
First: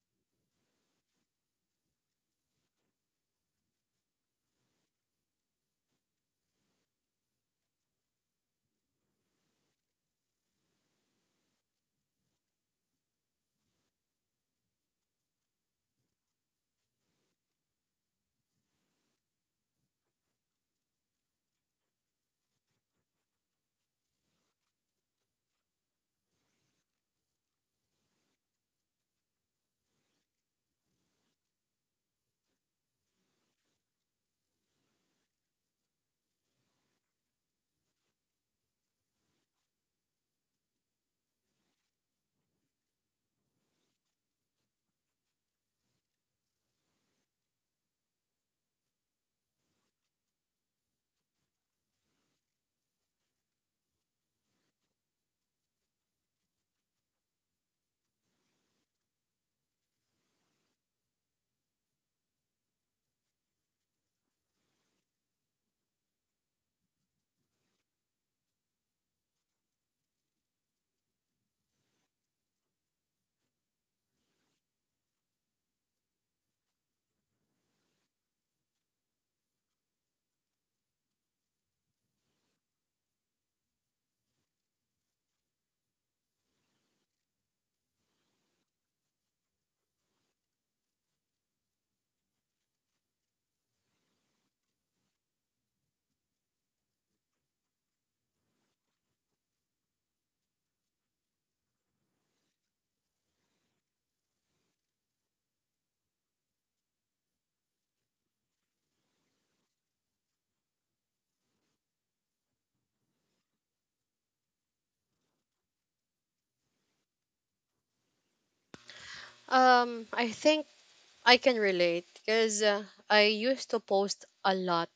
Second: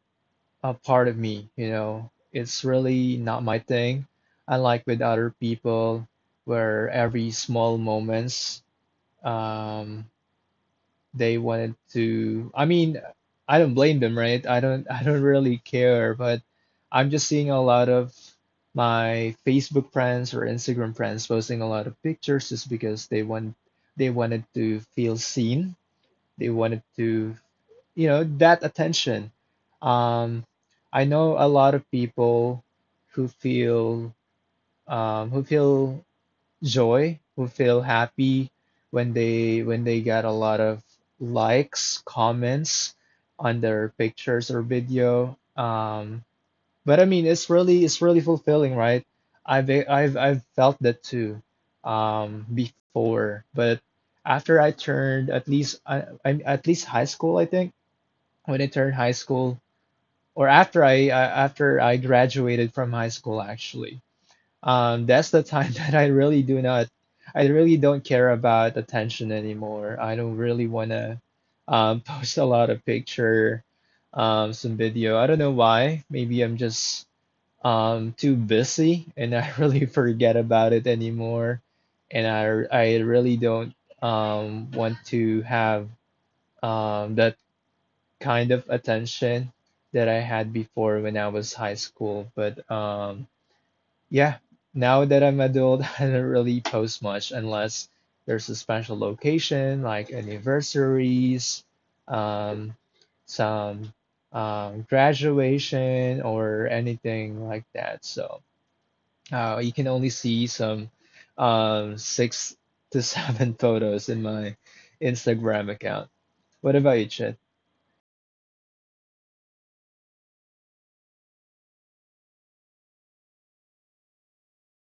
[SPEAKER 2] a part of me, you know. It's really not my thing. Unlike with other people where every small moments um they wanted to, i mean, I don't blame them, right? I don't I don't really care, but I'm just seeing a lot of my Facebook friends or Instagram friends posting a lot of pictures just because they want they wanted to feel seen. They wanted to, you know, that attention. um I know a lot of people who feel um who feel joy, who feel happy when they when they get a lot of likes, comments on their pictures or video. Um, but I mean, it's really it's really fulfilling, right? I've I've I've felt that too um, before, but after I turned at least uh, I, I'm at least high school, I think. When I turned high school, or after I uh, after I graduated from high school actually, um, that's the time that I really do not, I really don't care about attention anymore. I don't really want to um, post a lot of picture, um, some video. I don't know why. Maybe I'm just um, too busy and I really forget about it anymore. And I, I really don't um, want to have um, that kind of attention that I had before when I was high school. But um, yeah, now that I'm adult, I don't really post much unless there's a special location like anniversaries, um, some um, graduation or anything like that. So uh, you can only see some um, six to seven photos in my Instagram account. What about you, Chad?
[SPEAKER 1] Um, I think I can relate because uh, I used to post a lot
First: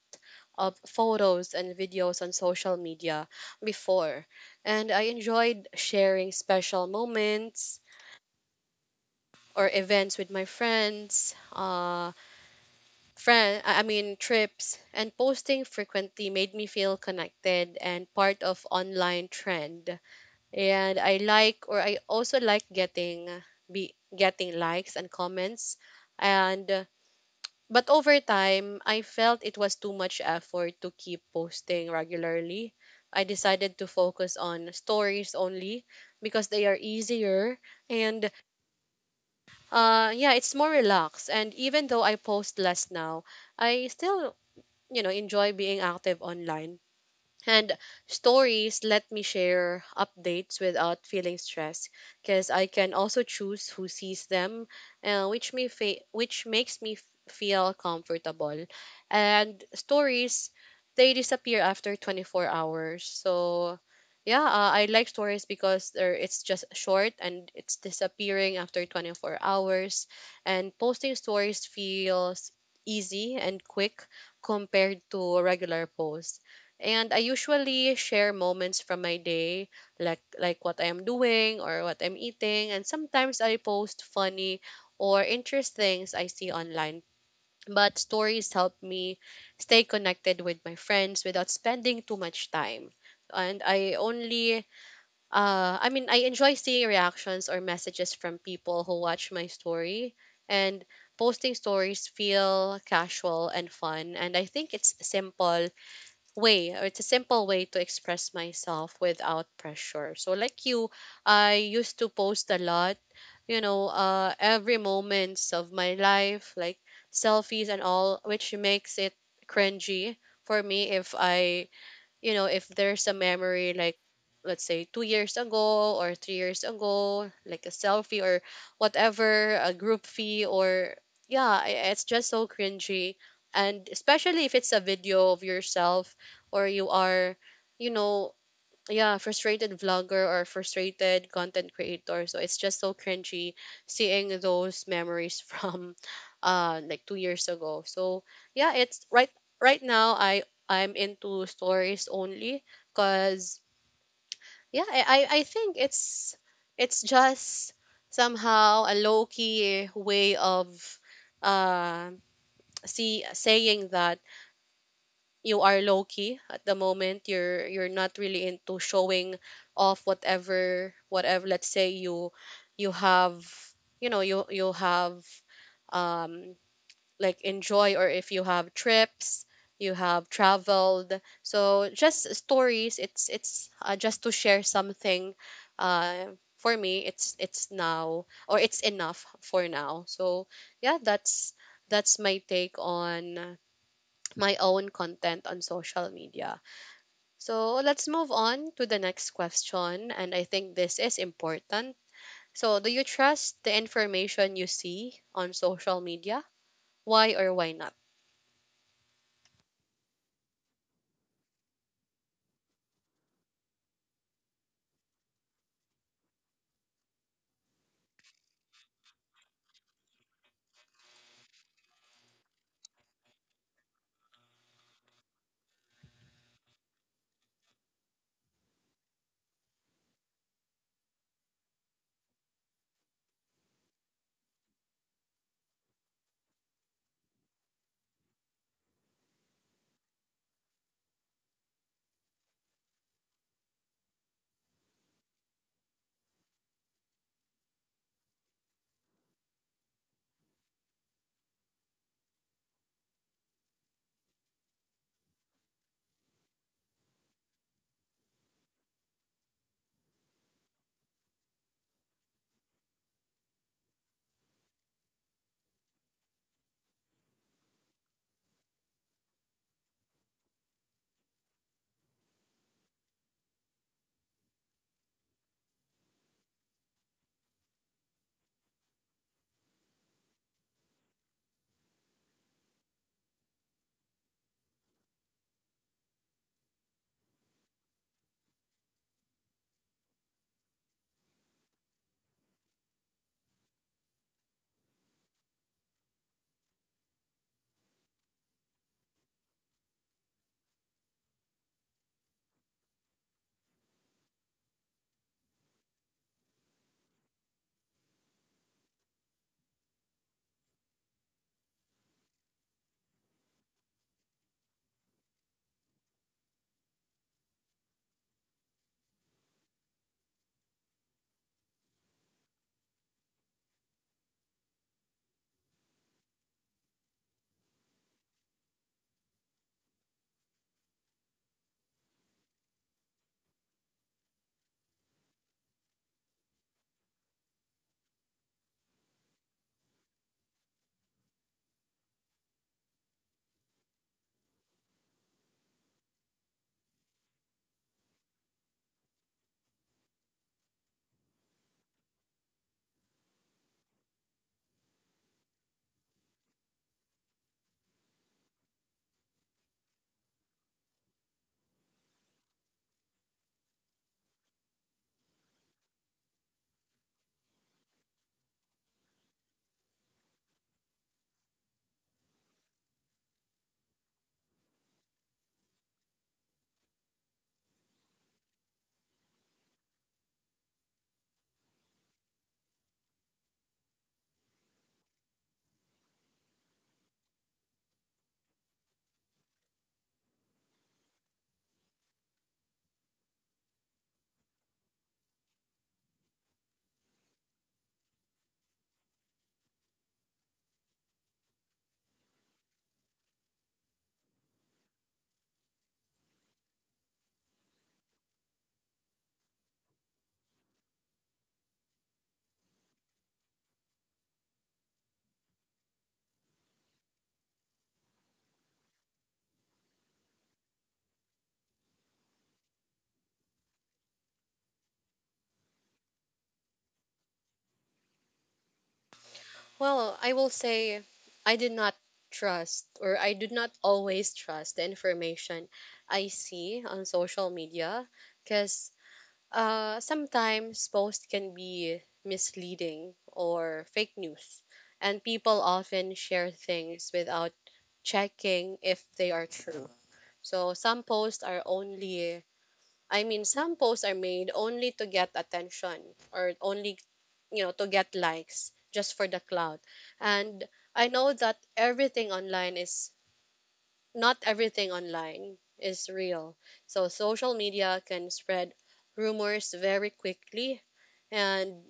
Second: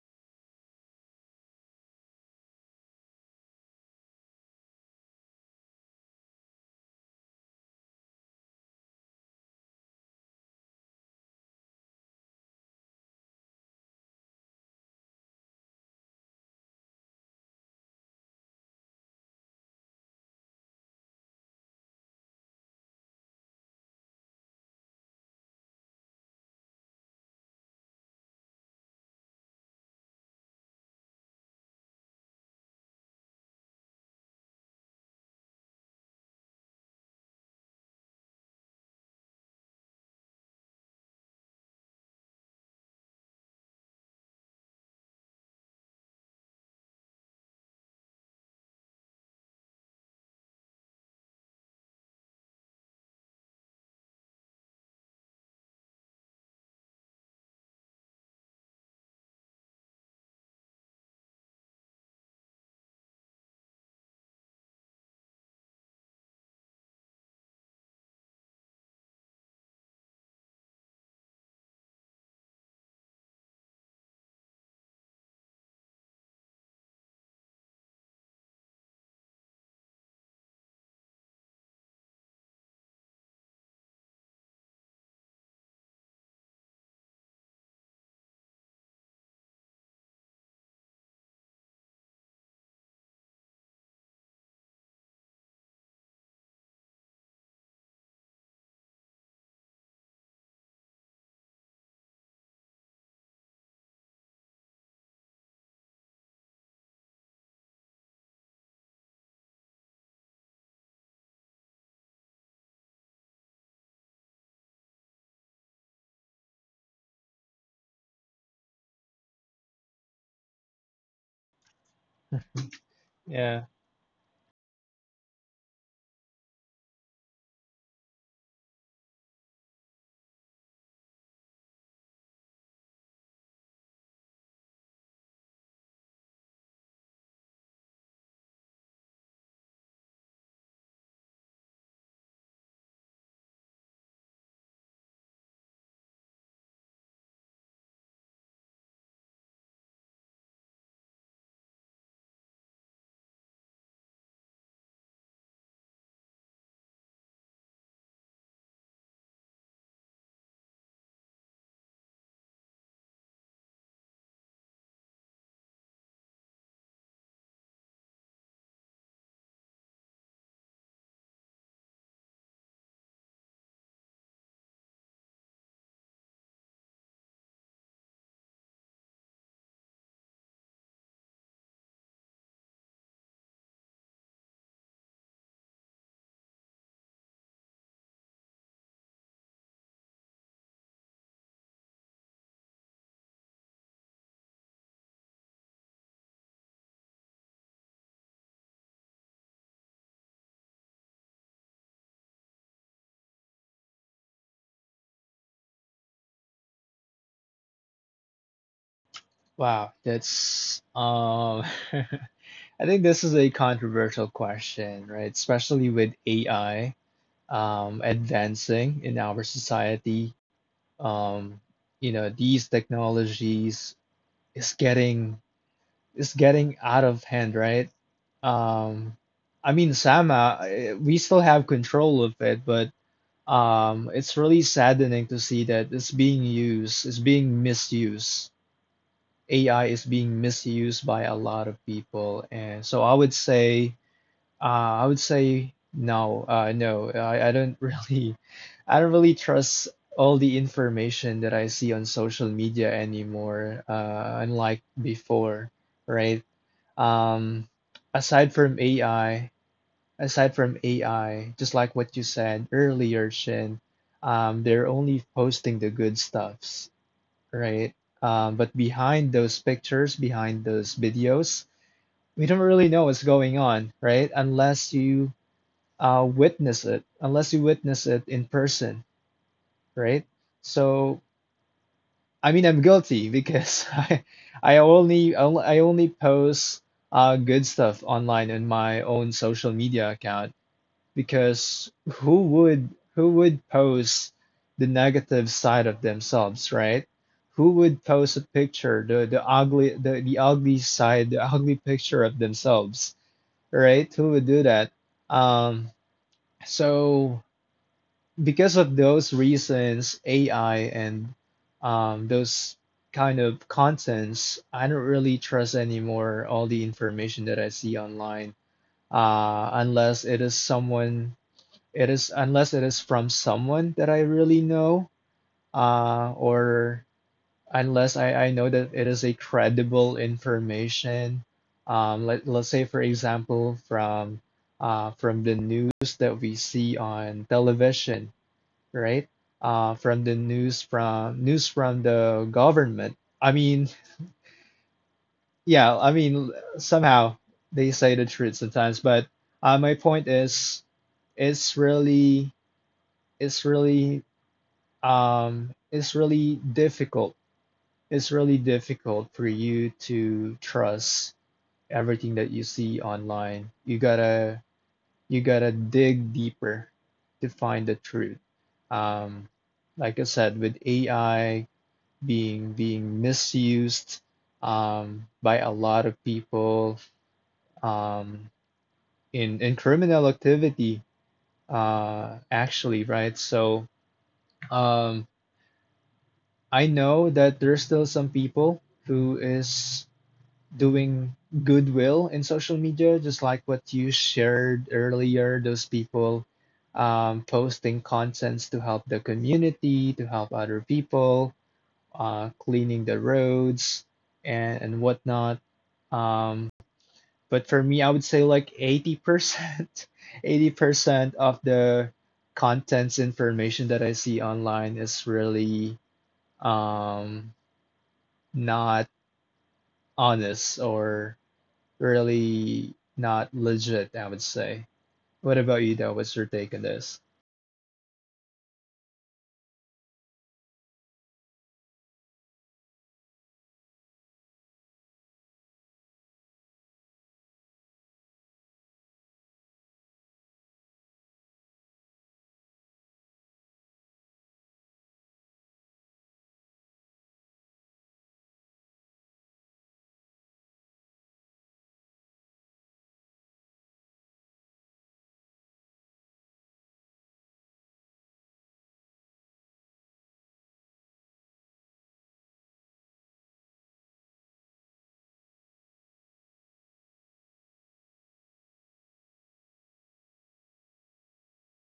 [SPEAKER 1] of photos and videos on social media before, and I enjoyed sharing special moments or events with my friends. Uh friend I I mean trips, and posting frequently made me feel connected and part of online trend. And I like or I also like getting, be getting likes and comments, and uh, but over time I felt it was too much effort to keep posting regularly. I decided to focus on stories only because they are easier and uh yeah, it's more relaxed. And even though I post less now, I still, you know, enjoy being active online. And stories let me share updates without feeling stressed because I can also choose who sees them, uh, which me fa- which makes me f- feel comfortable. And stories, they disappear after twenty-four hours. So yeah, uh, I like stories because they're, it's just short and it's disappearing after twenty-four hours. And posting stories feels easy and quick compared to a regular post. And I usually share moments from my day, like like what I am doing or what I'm eating. And sometimes I post funny or interesting things I see online. But stories help me stay connected with my friends without spending too much time. And I only, uh, I mean, I enjoy seeing reactions or messages from people who watch my story. And posting stories feel casual and fun. And I think it's simple way or it's a simple way to express myself without pressure. So like you, I used to post a lot, you know, uh every moments of my life, like selfies and all, which makes it cringy for me, if I you know, if there's a memory,
[SPEAKER 2] Yeah.
[SPEAKER 1] like let's say two years ago or three years ago, like a selfie or whatever, a group fee or yeah, i- it's just so cringy. And especially if it's a video of yourself, or you are, you know, yeah, frustrated vlogger or frustrated content creator, so it's just so cringy seeing those memories from uh like two years ago. So yeah it's right Right now, i I'm into stories only because yeah I, I I think it's it's just somehow a low-key way of uh see saying that you are low key at the moment. You're you're not really into showing off. Whatever whatever let's say you you have you know you you have um like enjoy, or if you have trips, you have traveled, so just stories. It's it's uh, just to share something. uh for me, it's it's now, or it's enough for now. So yeah, that's that's my take on my own content on social media. So let's move on to the next question. And I think this is important. So, do you trust the information you see on social media? Why or why not?
[SPEAKER 2] Wow, that's um I think this is a controversial question, right? Especially with A I um, advancing in our society. Um, you know, these technologies is getting is getting out of hand, right? Um, I mean, Sama, eh, we still have control of it, but um, it's really saddening to see that it's being used, it's being misused. A I is being misused by a lot of people, and so I would say. Uh, I would say no. Uh, no, I, I don't really, I don't really trust all the information that I see on social media anymore, uh, unlike before, right? Um, aside from A I, Aside from A I, just like what you said earlier, Shin, um, they're only posting the good stuffs, right? Um, but behind those pictures, behind those videos, we don't really know what's going on, right? Unless you uh, witness it unless you witness it in person, right? So I mean, I'm guilty because I I only I only post uh, good stuff online in my own social media account because who would who would post the negative side of themselves, right? Who would post a picture, the the ugly the, the ugly side, the ugly picture of themselves, right? Who would do that? Um, so because of those reasons, A I and um, those kind of contents, I don't really trust anymore all the information that I see online, uh, unless it is someone, it is unless it is from someone that I really know, uh, or unless I, I know that it is a credible information. Um, let, let's say, for example, from uh, from the news that we see on television, right? Uh, from the news from news from the government. I mean, yeah, I mean somehow they say the truth sometimes, but uh, my point is, it's really, it's really, um, it's really difficult. It's really difficult for you to trust everything that you see online. You gotta, you gotta dig deeper to find the truth. Um, like I said, with A I being being misused um, by a lot of people um, in in criminal activity, uh, actually, right? So um, I know that there's still some people who is doing goodwill in social media, just like what you shared earlier. Those people um, posting contents to help the community, to help other people, uh, cleaning the roads and, and whatnot. Um, but for me, I would say like eighty percent, eighty percent of the contents information that I see online is really um, not honest or really not legit, I would say. What about you, though? What's your take on this?
[SPEAKER 1] Well, I will say I did not trust, or I do not always trust the information I see on social media because Uh, sometimes posts can be misleading or fake news, and people often share things without checking if they are true. So some posts are only, I mean, some posts are made only to get attention, or only, you know, to get likes just for the clout. And I know that everything online is not everything online is real. So social media can spread rumors very quickly, and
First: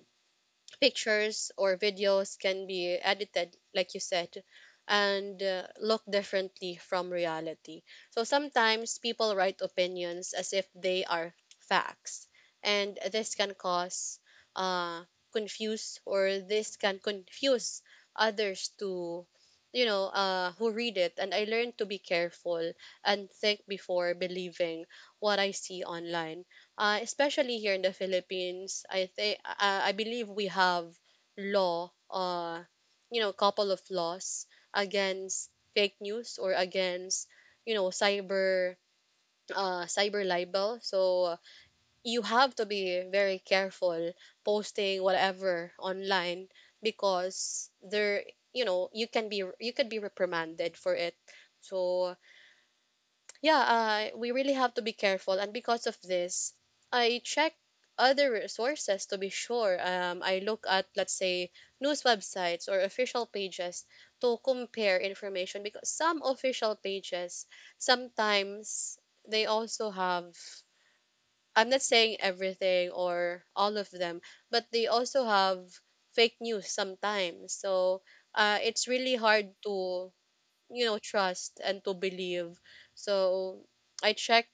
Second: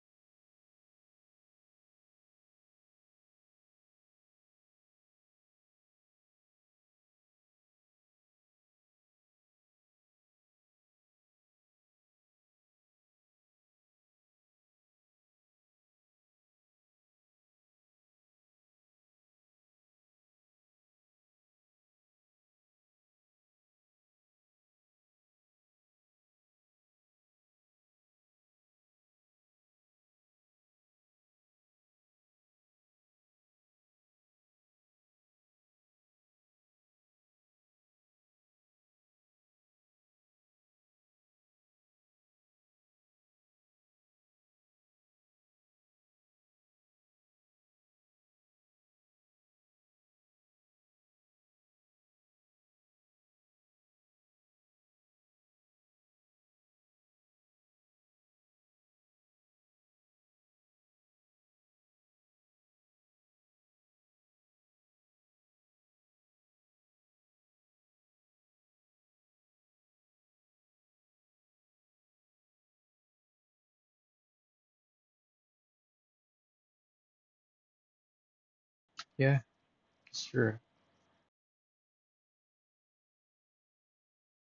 [SPEAKER 1] pictures or videos can be edited, like you said, and uh, look differently from reality. So sometimes people write opinions as if they are facts, and this can cause, uh, confuse or this can confuse others to you know uh, who read it. And I learned to be careful and think before believing what I see online, uh, especially here in the Philippines. I think, uh, I believe we have law, uh, you know, couple of laws against fake news, or against you know cyber, uh, cyber libel. So you have to be very careful posting whatever online because there, you know you can be you could be reprimanded for it. So yeah, uh, we really have to be careful. And because of this, I check other resources to be sure. Um, I look at, let's say, news websites or official pages to compare information, because some official pages sometimes they also have. I'm not saying everything or all of them, but they also have fake news sometimes. So uh, it's really
[SPEAKER 2] Yeah,
[SPEAKER 1] hard to
[SPEAKER 2] it's true.
[SPEAKER 1] you know trust and to believe. So I check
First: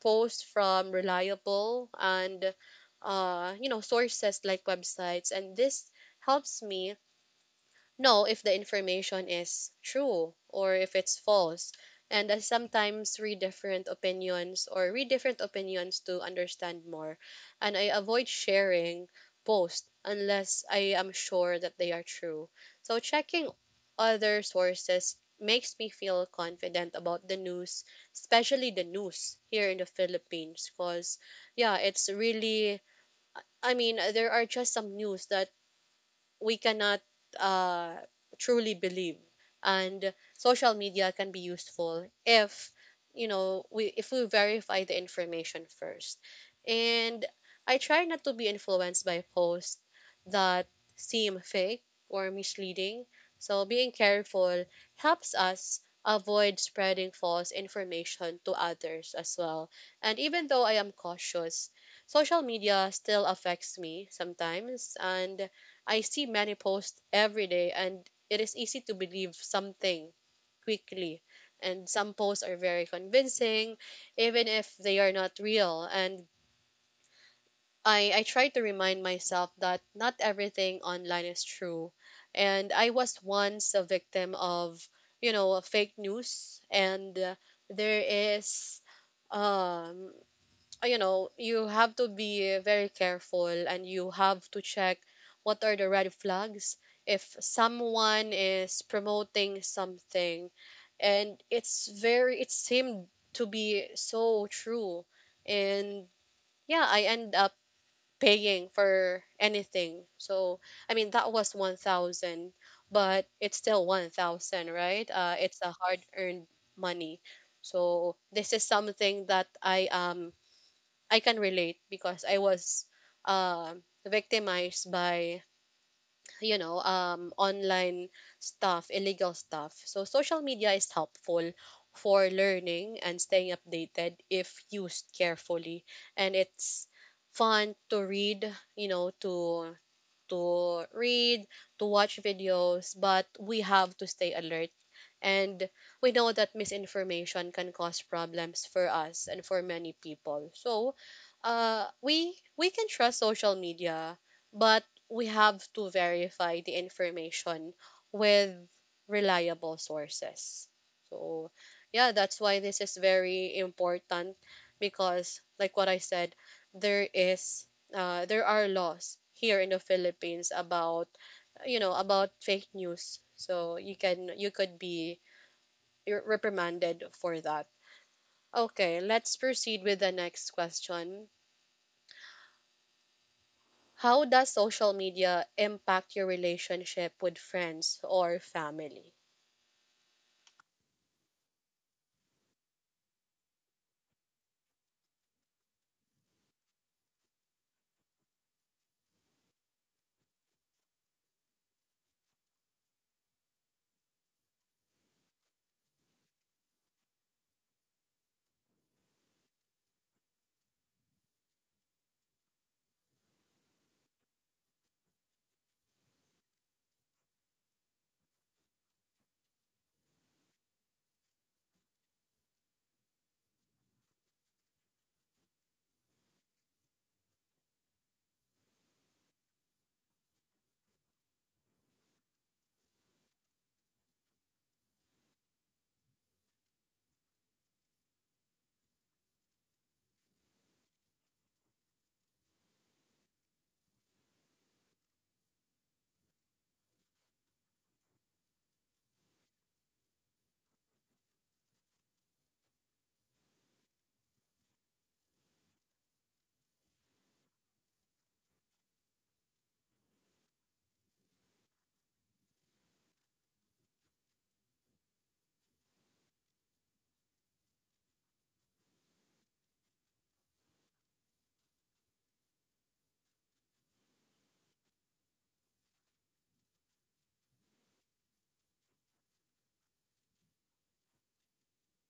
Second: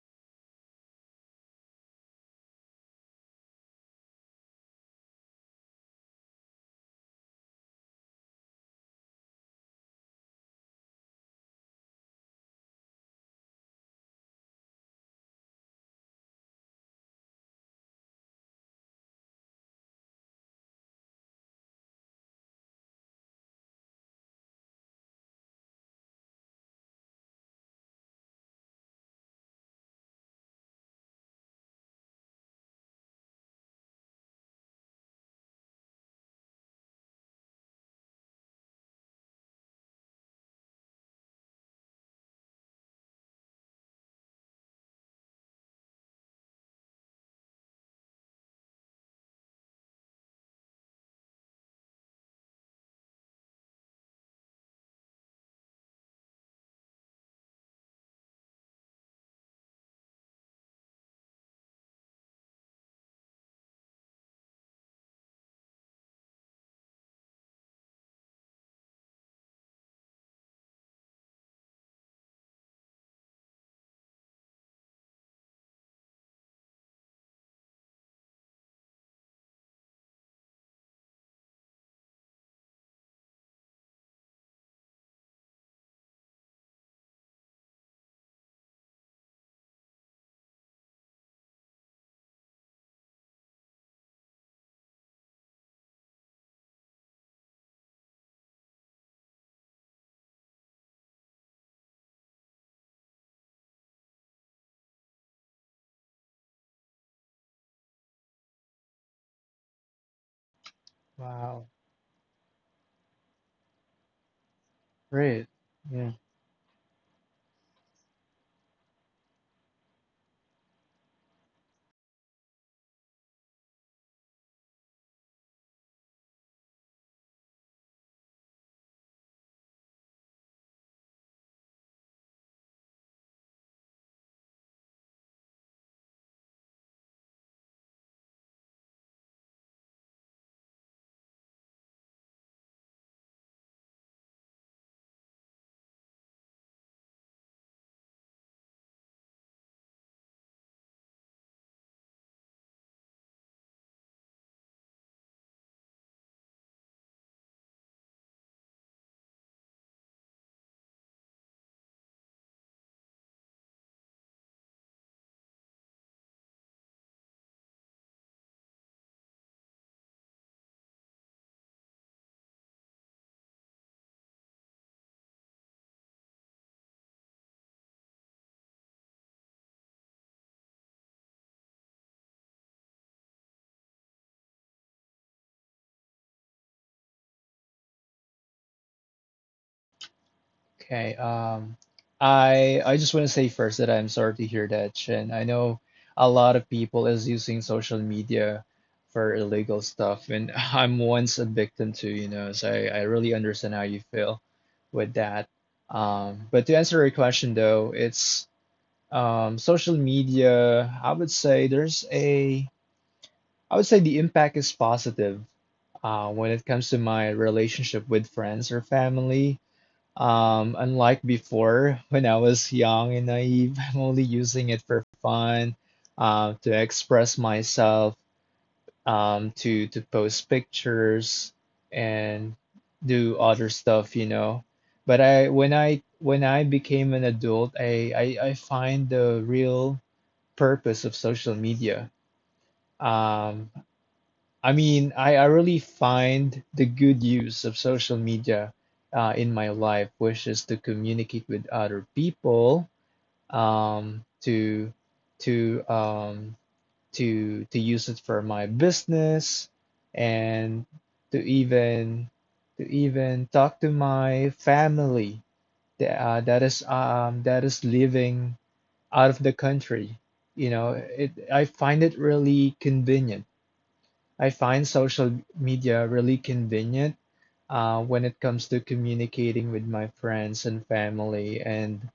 [SPEAKER 1] posts from reliable and uh you know sources like websites, and this helps me know if the information is true or if it's false. And I sometimes read different opinions or read different opinions to understand more. And I avoid sharing posts unless I am sure that they are true. So checking other sources makes me feel confident about the news, especially the news here in the Philippines. Because, yeah, it's really, I mean, there are just some news that we cannot uh, truly believe. And social media can be useful if you know we if we verify the information first. And I try not to be influenced by posts that seem fake or misleading. So being careful helps us avoid spreading false information to others as well. And even though I am cautious, social media still affects me sometimes, and I see many posts every day, and it is easy to believe something quickly. And some posts are very convincing, even if they are not real. And I, I try to remind myself that not everything online is true. And I was once a victim of, you know, fake news. And uh, there is um uh, you know, you have to be very careful, and you have to check what are the red flags if someone is promoting something and it's very it seemed to be so true, and yeah, I end up paying for anything. So I mean, that was
[SPEAKER 2] Wow.
[SPEAKER 1] one thousand. But it's still one thousand, right? Uh,
[SPEAKER 2] Great.
[SPEAKER 1] it's a hard
[SPEAKER 2] Yeah.
[SPEAKER 1] earned money. So this is something that i am I can relate, because I was um victimized by you know um online stuff, illegal stuff. So social media is helpful for learning and staying updated if used carefully, and it's fun to read, you know to to read to watch videos. But we have to stay alert, and we know that misinformation can cause problems for us and for many people. So uh we we can trust social media, but we have to verify the information with reliable sources. So, yeah, that's why this is very important, because like what I said, there is uh, there are laws here in the Philippines about you know about fake news. So you can you could be re- reprimanded for that. Okay, let's proceed with the next question. How does social media impact your relationship with friends or family?
[SPEAKER 2] Okay. Um, I I just want to say first that I'm sorry to hear that, Chen. I know a lot of people is using social media for illegal stuff, and I'm once a victim too, you know, so I, I really understand how you feel with that. Um, but to answer your question though, it's um, social media, I would say there's a I would say the impact is positive uh, when it comes to my relationship with friends or family, um, unlike before, when I was young and naive, I'm only using it for fun, uh, to express myself, um, to to post pictures and do other stuff, you know. But I when I When I became an adult, I I, I find the real purpose of social media. Um, I mean, I, I really find the good use of social media uh, in my life, which is to communicate with other people, um, to to um, to to use it for my business, and to even to even talk to my family that uh, that is um that is living out of the country. You know, it I find it really convenient. I find social media really convenient uh, when it comes to communicating with my friends and family. And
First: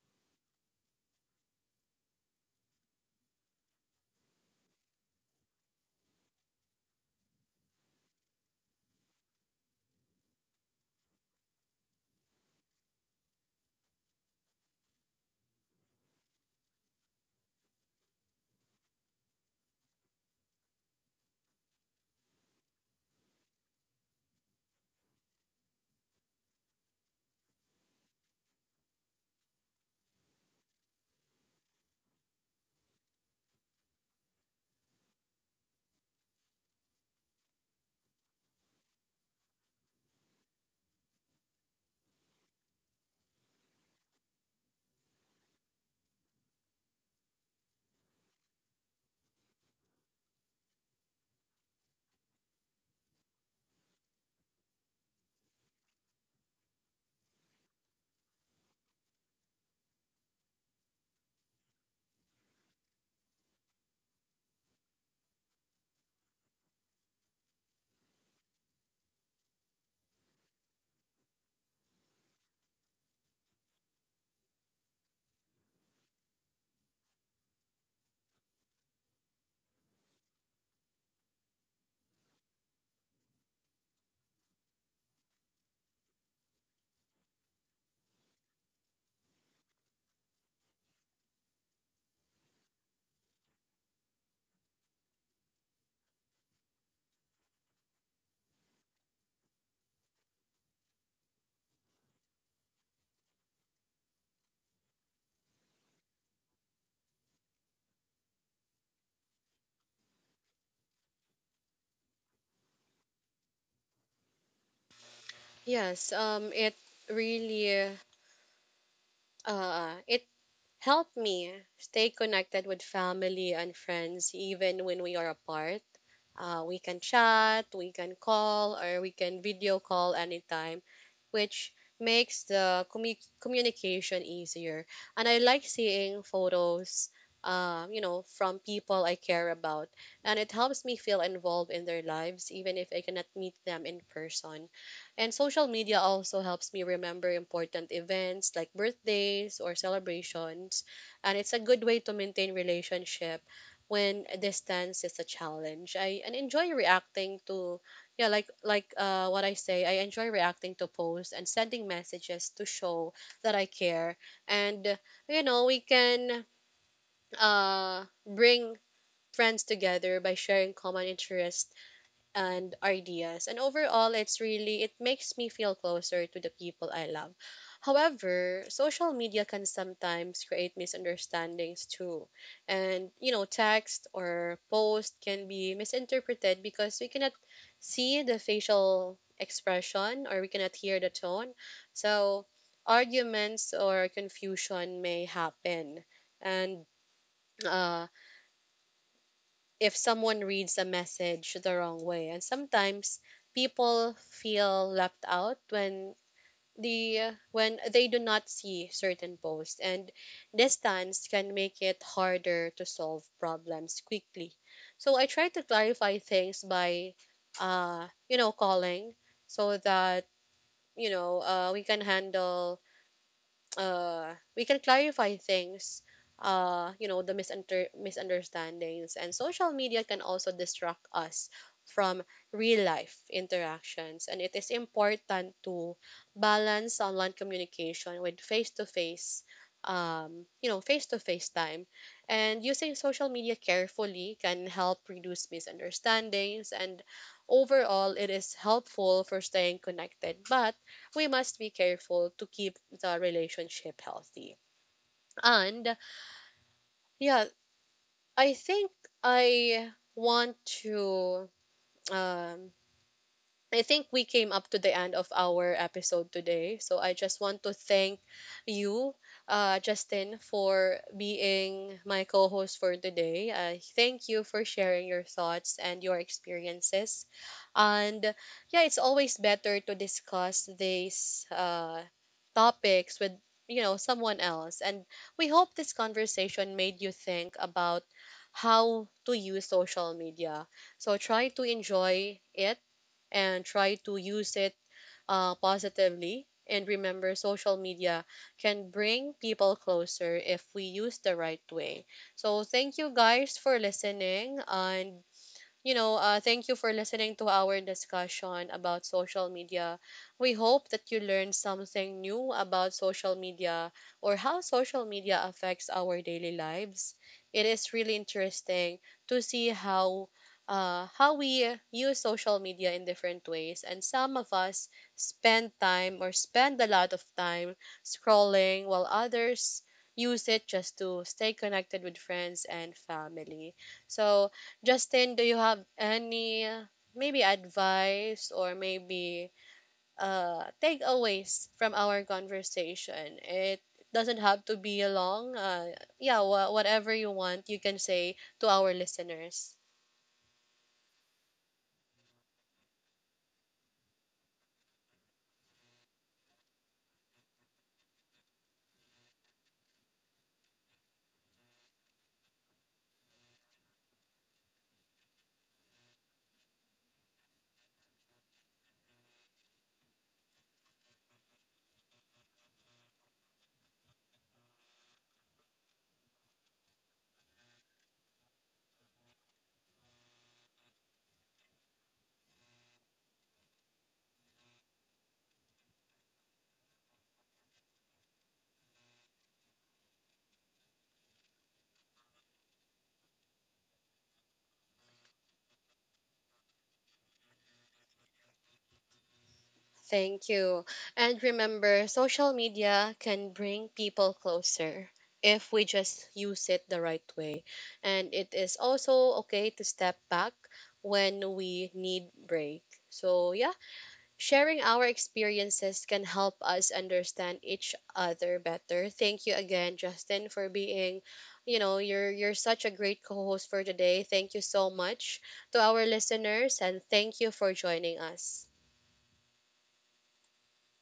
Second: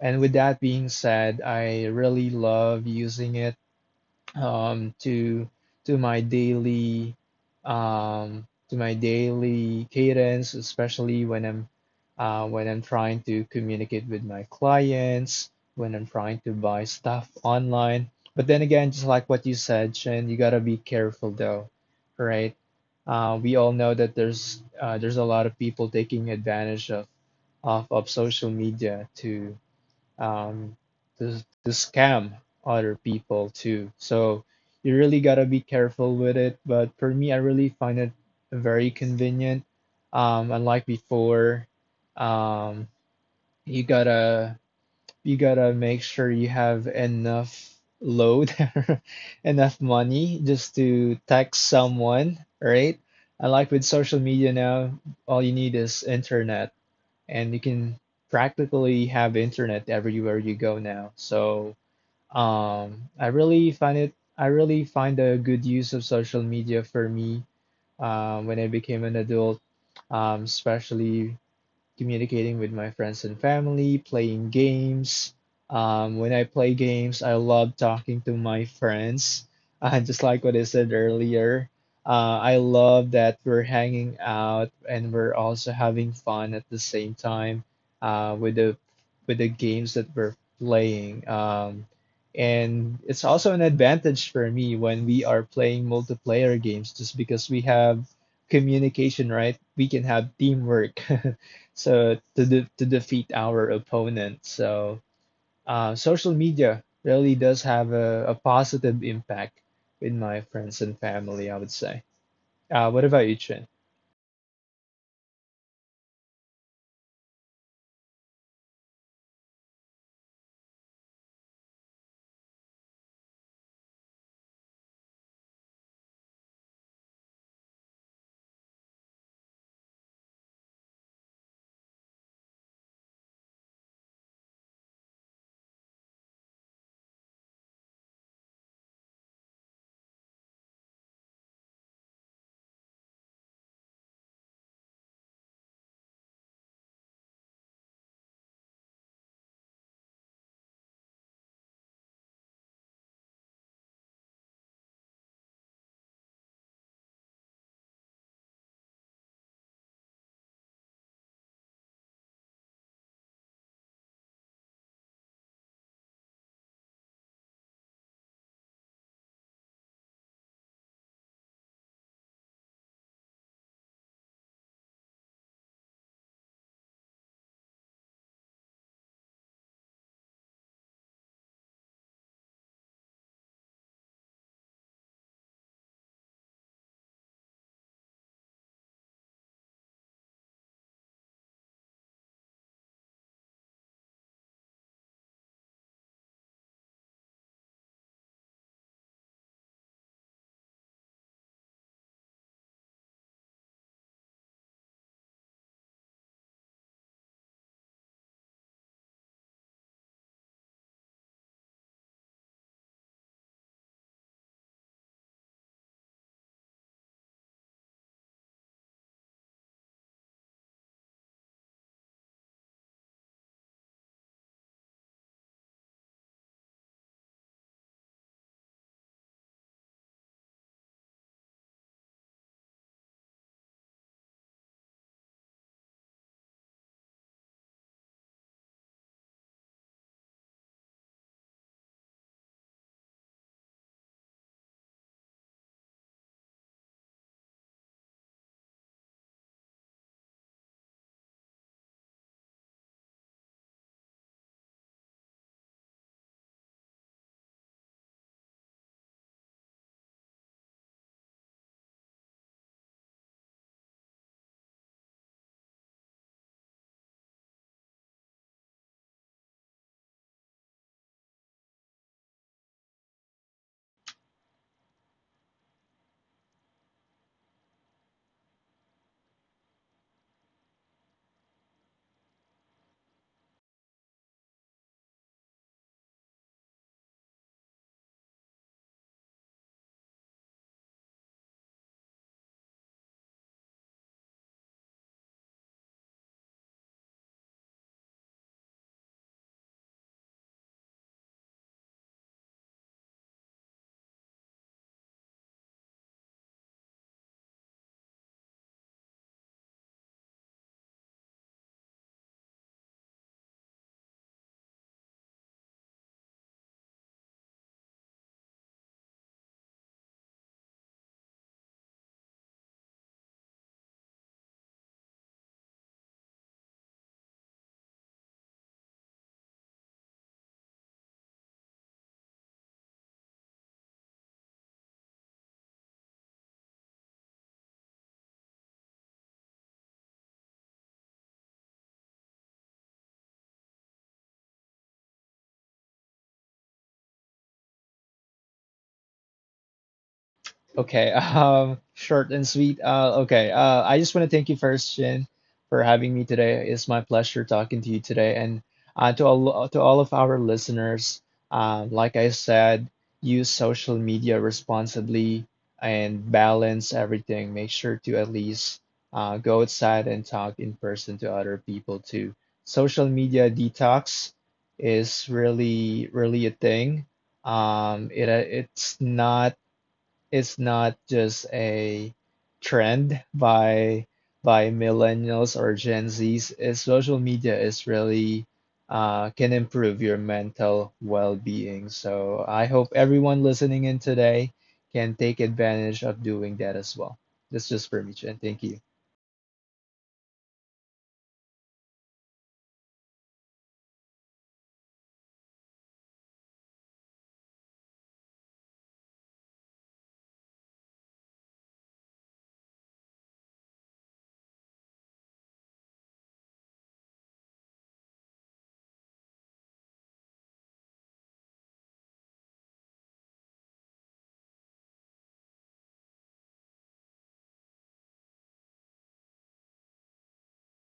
[SPEAKER 2] and with that being said, I really love using it um, to to my daily um, to my daily cadence, especially when I'm uh, when I'm trying to communicate with my clients, when I'm trying to buy stuff online. But then again, just like what you said, Shen, you gotta be careful though, right? Uh, we all know that there's uh, There's a lot of people taking advantage of of, of social media to um, to, to scam other people too. So you really gotta be careful with it. But for me, I really find it very convenient. Um, unlike before, um, you gotta you gotta make sure you have enough load, enough money just to text someone, right? Unlike with social media now, all you need is internet, and you can practically have internet everywhere you go now. So um, I really find it. I really find a good use of social media for me um, when I became an adult, um, especially communicating with my friends and family, playing games. Um, when I play games, I love talking to my friends. Uh, just like what I said earlier, uh, I love that we're hanging out, and we're also having fun at the same time uh, with the with the games that we're playing. Um, and it's also an advantage for me when we are playing multiplayer games, just because we have communication, right? We can have teamwork. So to de to defeat our opponent. So uh, social media really does have a, a positive impact with my friends and family, I would say. Uh, what about you, Chin?
[SPEAKER 1] Yes, um, it really, uh, it helped me stay connected with family and friends even when we are apart. Uh, we can chat, we can call, or we can video call anytime, which makes the commu- communication easier. And I like seeing photos, um, you know, from people I care about, and it helps me feel involved in their lives, even if I cannot meet them in person. And social media also helps me remember important events like birthdays or celebrations, and it's a good way to maintain relationships when a distance is a challenge. I and enjoy reacting to yeah, like like uh what I say, I enjoy reacting to posts and sending messages to show that I care. And you know, we can uh bring friends together by sharing common interests and ideas. And overall, it's really, it makes me feel closer to the people I love. However, social media can sometimes create misunderstandings too. And you know text or post can be misinterpreted because we cannot see the facial expression, or we cannot hear the tone. So arguments or confusion may happen, and uh if someone reads a message the wrong way. And sometimes people feel left out when the when they do not see certain posts, and distance can make it harder to solve problems quickly. So I try to clarify things by uh you know calling, so that you know uh we can handle uh, we can clarify things, uh, you know, the misunter- misunderstandings. And social media can also distract us from real life interactions. And it is important to balance online communication with face to face. Um, you know, face to face time, and using social media carefully can help reduce misunderstandings, and overall it is helpful for staying connected. But we must be careful to keep the relationship healthy. And yeah, I think I want to um, I think we came up to the end of our episode today. So I just want to thank you, uh, Justin, for being my co host for today. I thank you for sharing your thoughts and your experiences. And yeah, it's always better to discuss these uh, topics with you know someone else. And we hope this conversation made you think about how to use social media. So try to enjoy it, and try to use it uh, positively. And remember, social media can bring people closer if we use the right way. So, thank you guys for listening. And you know, uh, thank you for listening to our discussion about social media. We hope that you learned something new about social media, or how social media affects our daily lives. It is really interesting to see how. Uh, how we use social media in different ways, and some of us spend time or spend a lot of time scrolling, while others use it just to stay connected with friends and family. So Justin, do you have any uh, maybe advice, or maybe uh takeaways from our conversation? It doesn't have to be a long. Uh, yeah, wha whatever you want, you can say to our listeners.
[SPEAKER 2] Okay, um, short and sweet. Uh, okay, uh, I just want to thank you first, Shin, for having me today. It's my pleasure talking to you today, and uh, to all to all of our listeners. Um, like I said, use social media responsibly and balance everything. Make sure to at least uh, go outside and talk in person to other people too. Social media detox is really, really a thing. Um, it uh, it's not it's not just a trend by by millennials or Gen Zs. Is social media is really uh, can improve your mental well-being. So I hope everyone listening in today can take advantage of doing that as well. That's just for me, Chen. Thank you.
[SPEAKER 1] Thank you. And remember, social media can bring people closer if we just use it the right way. And it is also okay to step back when we need break. So, yeah, sharing our experiences can help us understand each other better. Thank you again, Justin, for being, you know, you're you're such a great co-host for today. Thank you so much to our listeners, and thank you for joining us.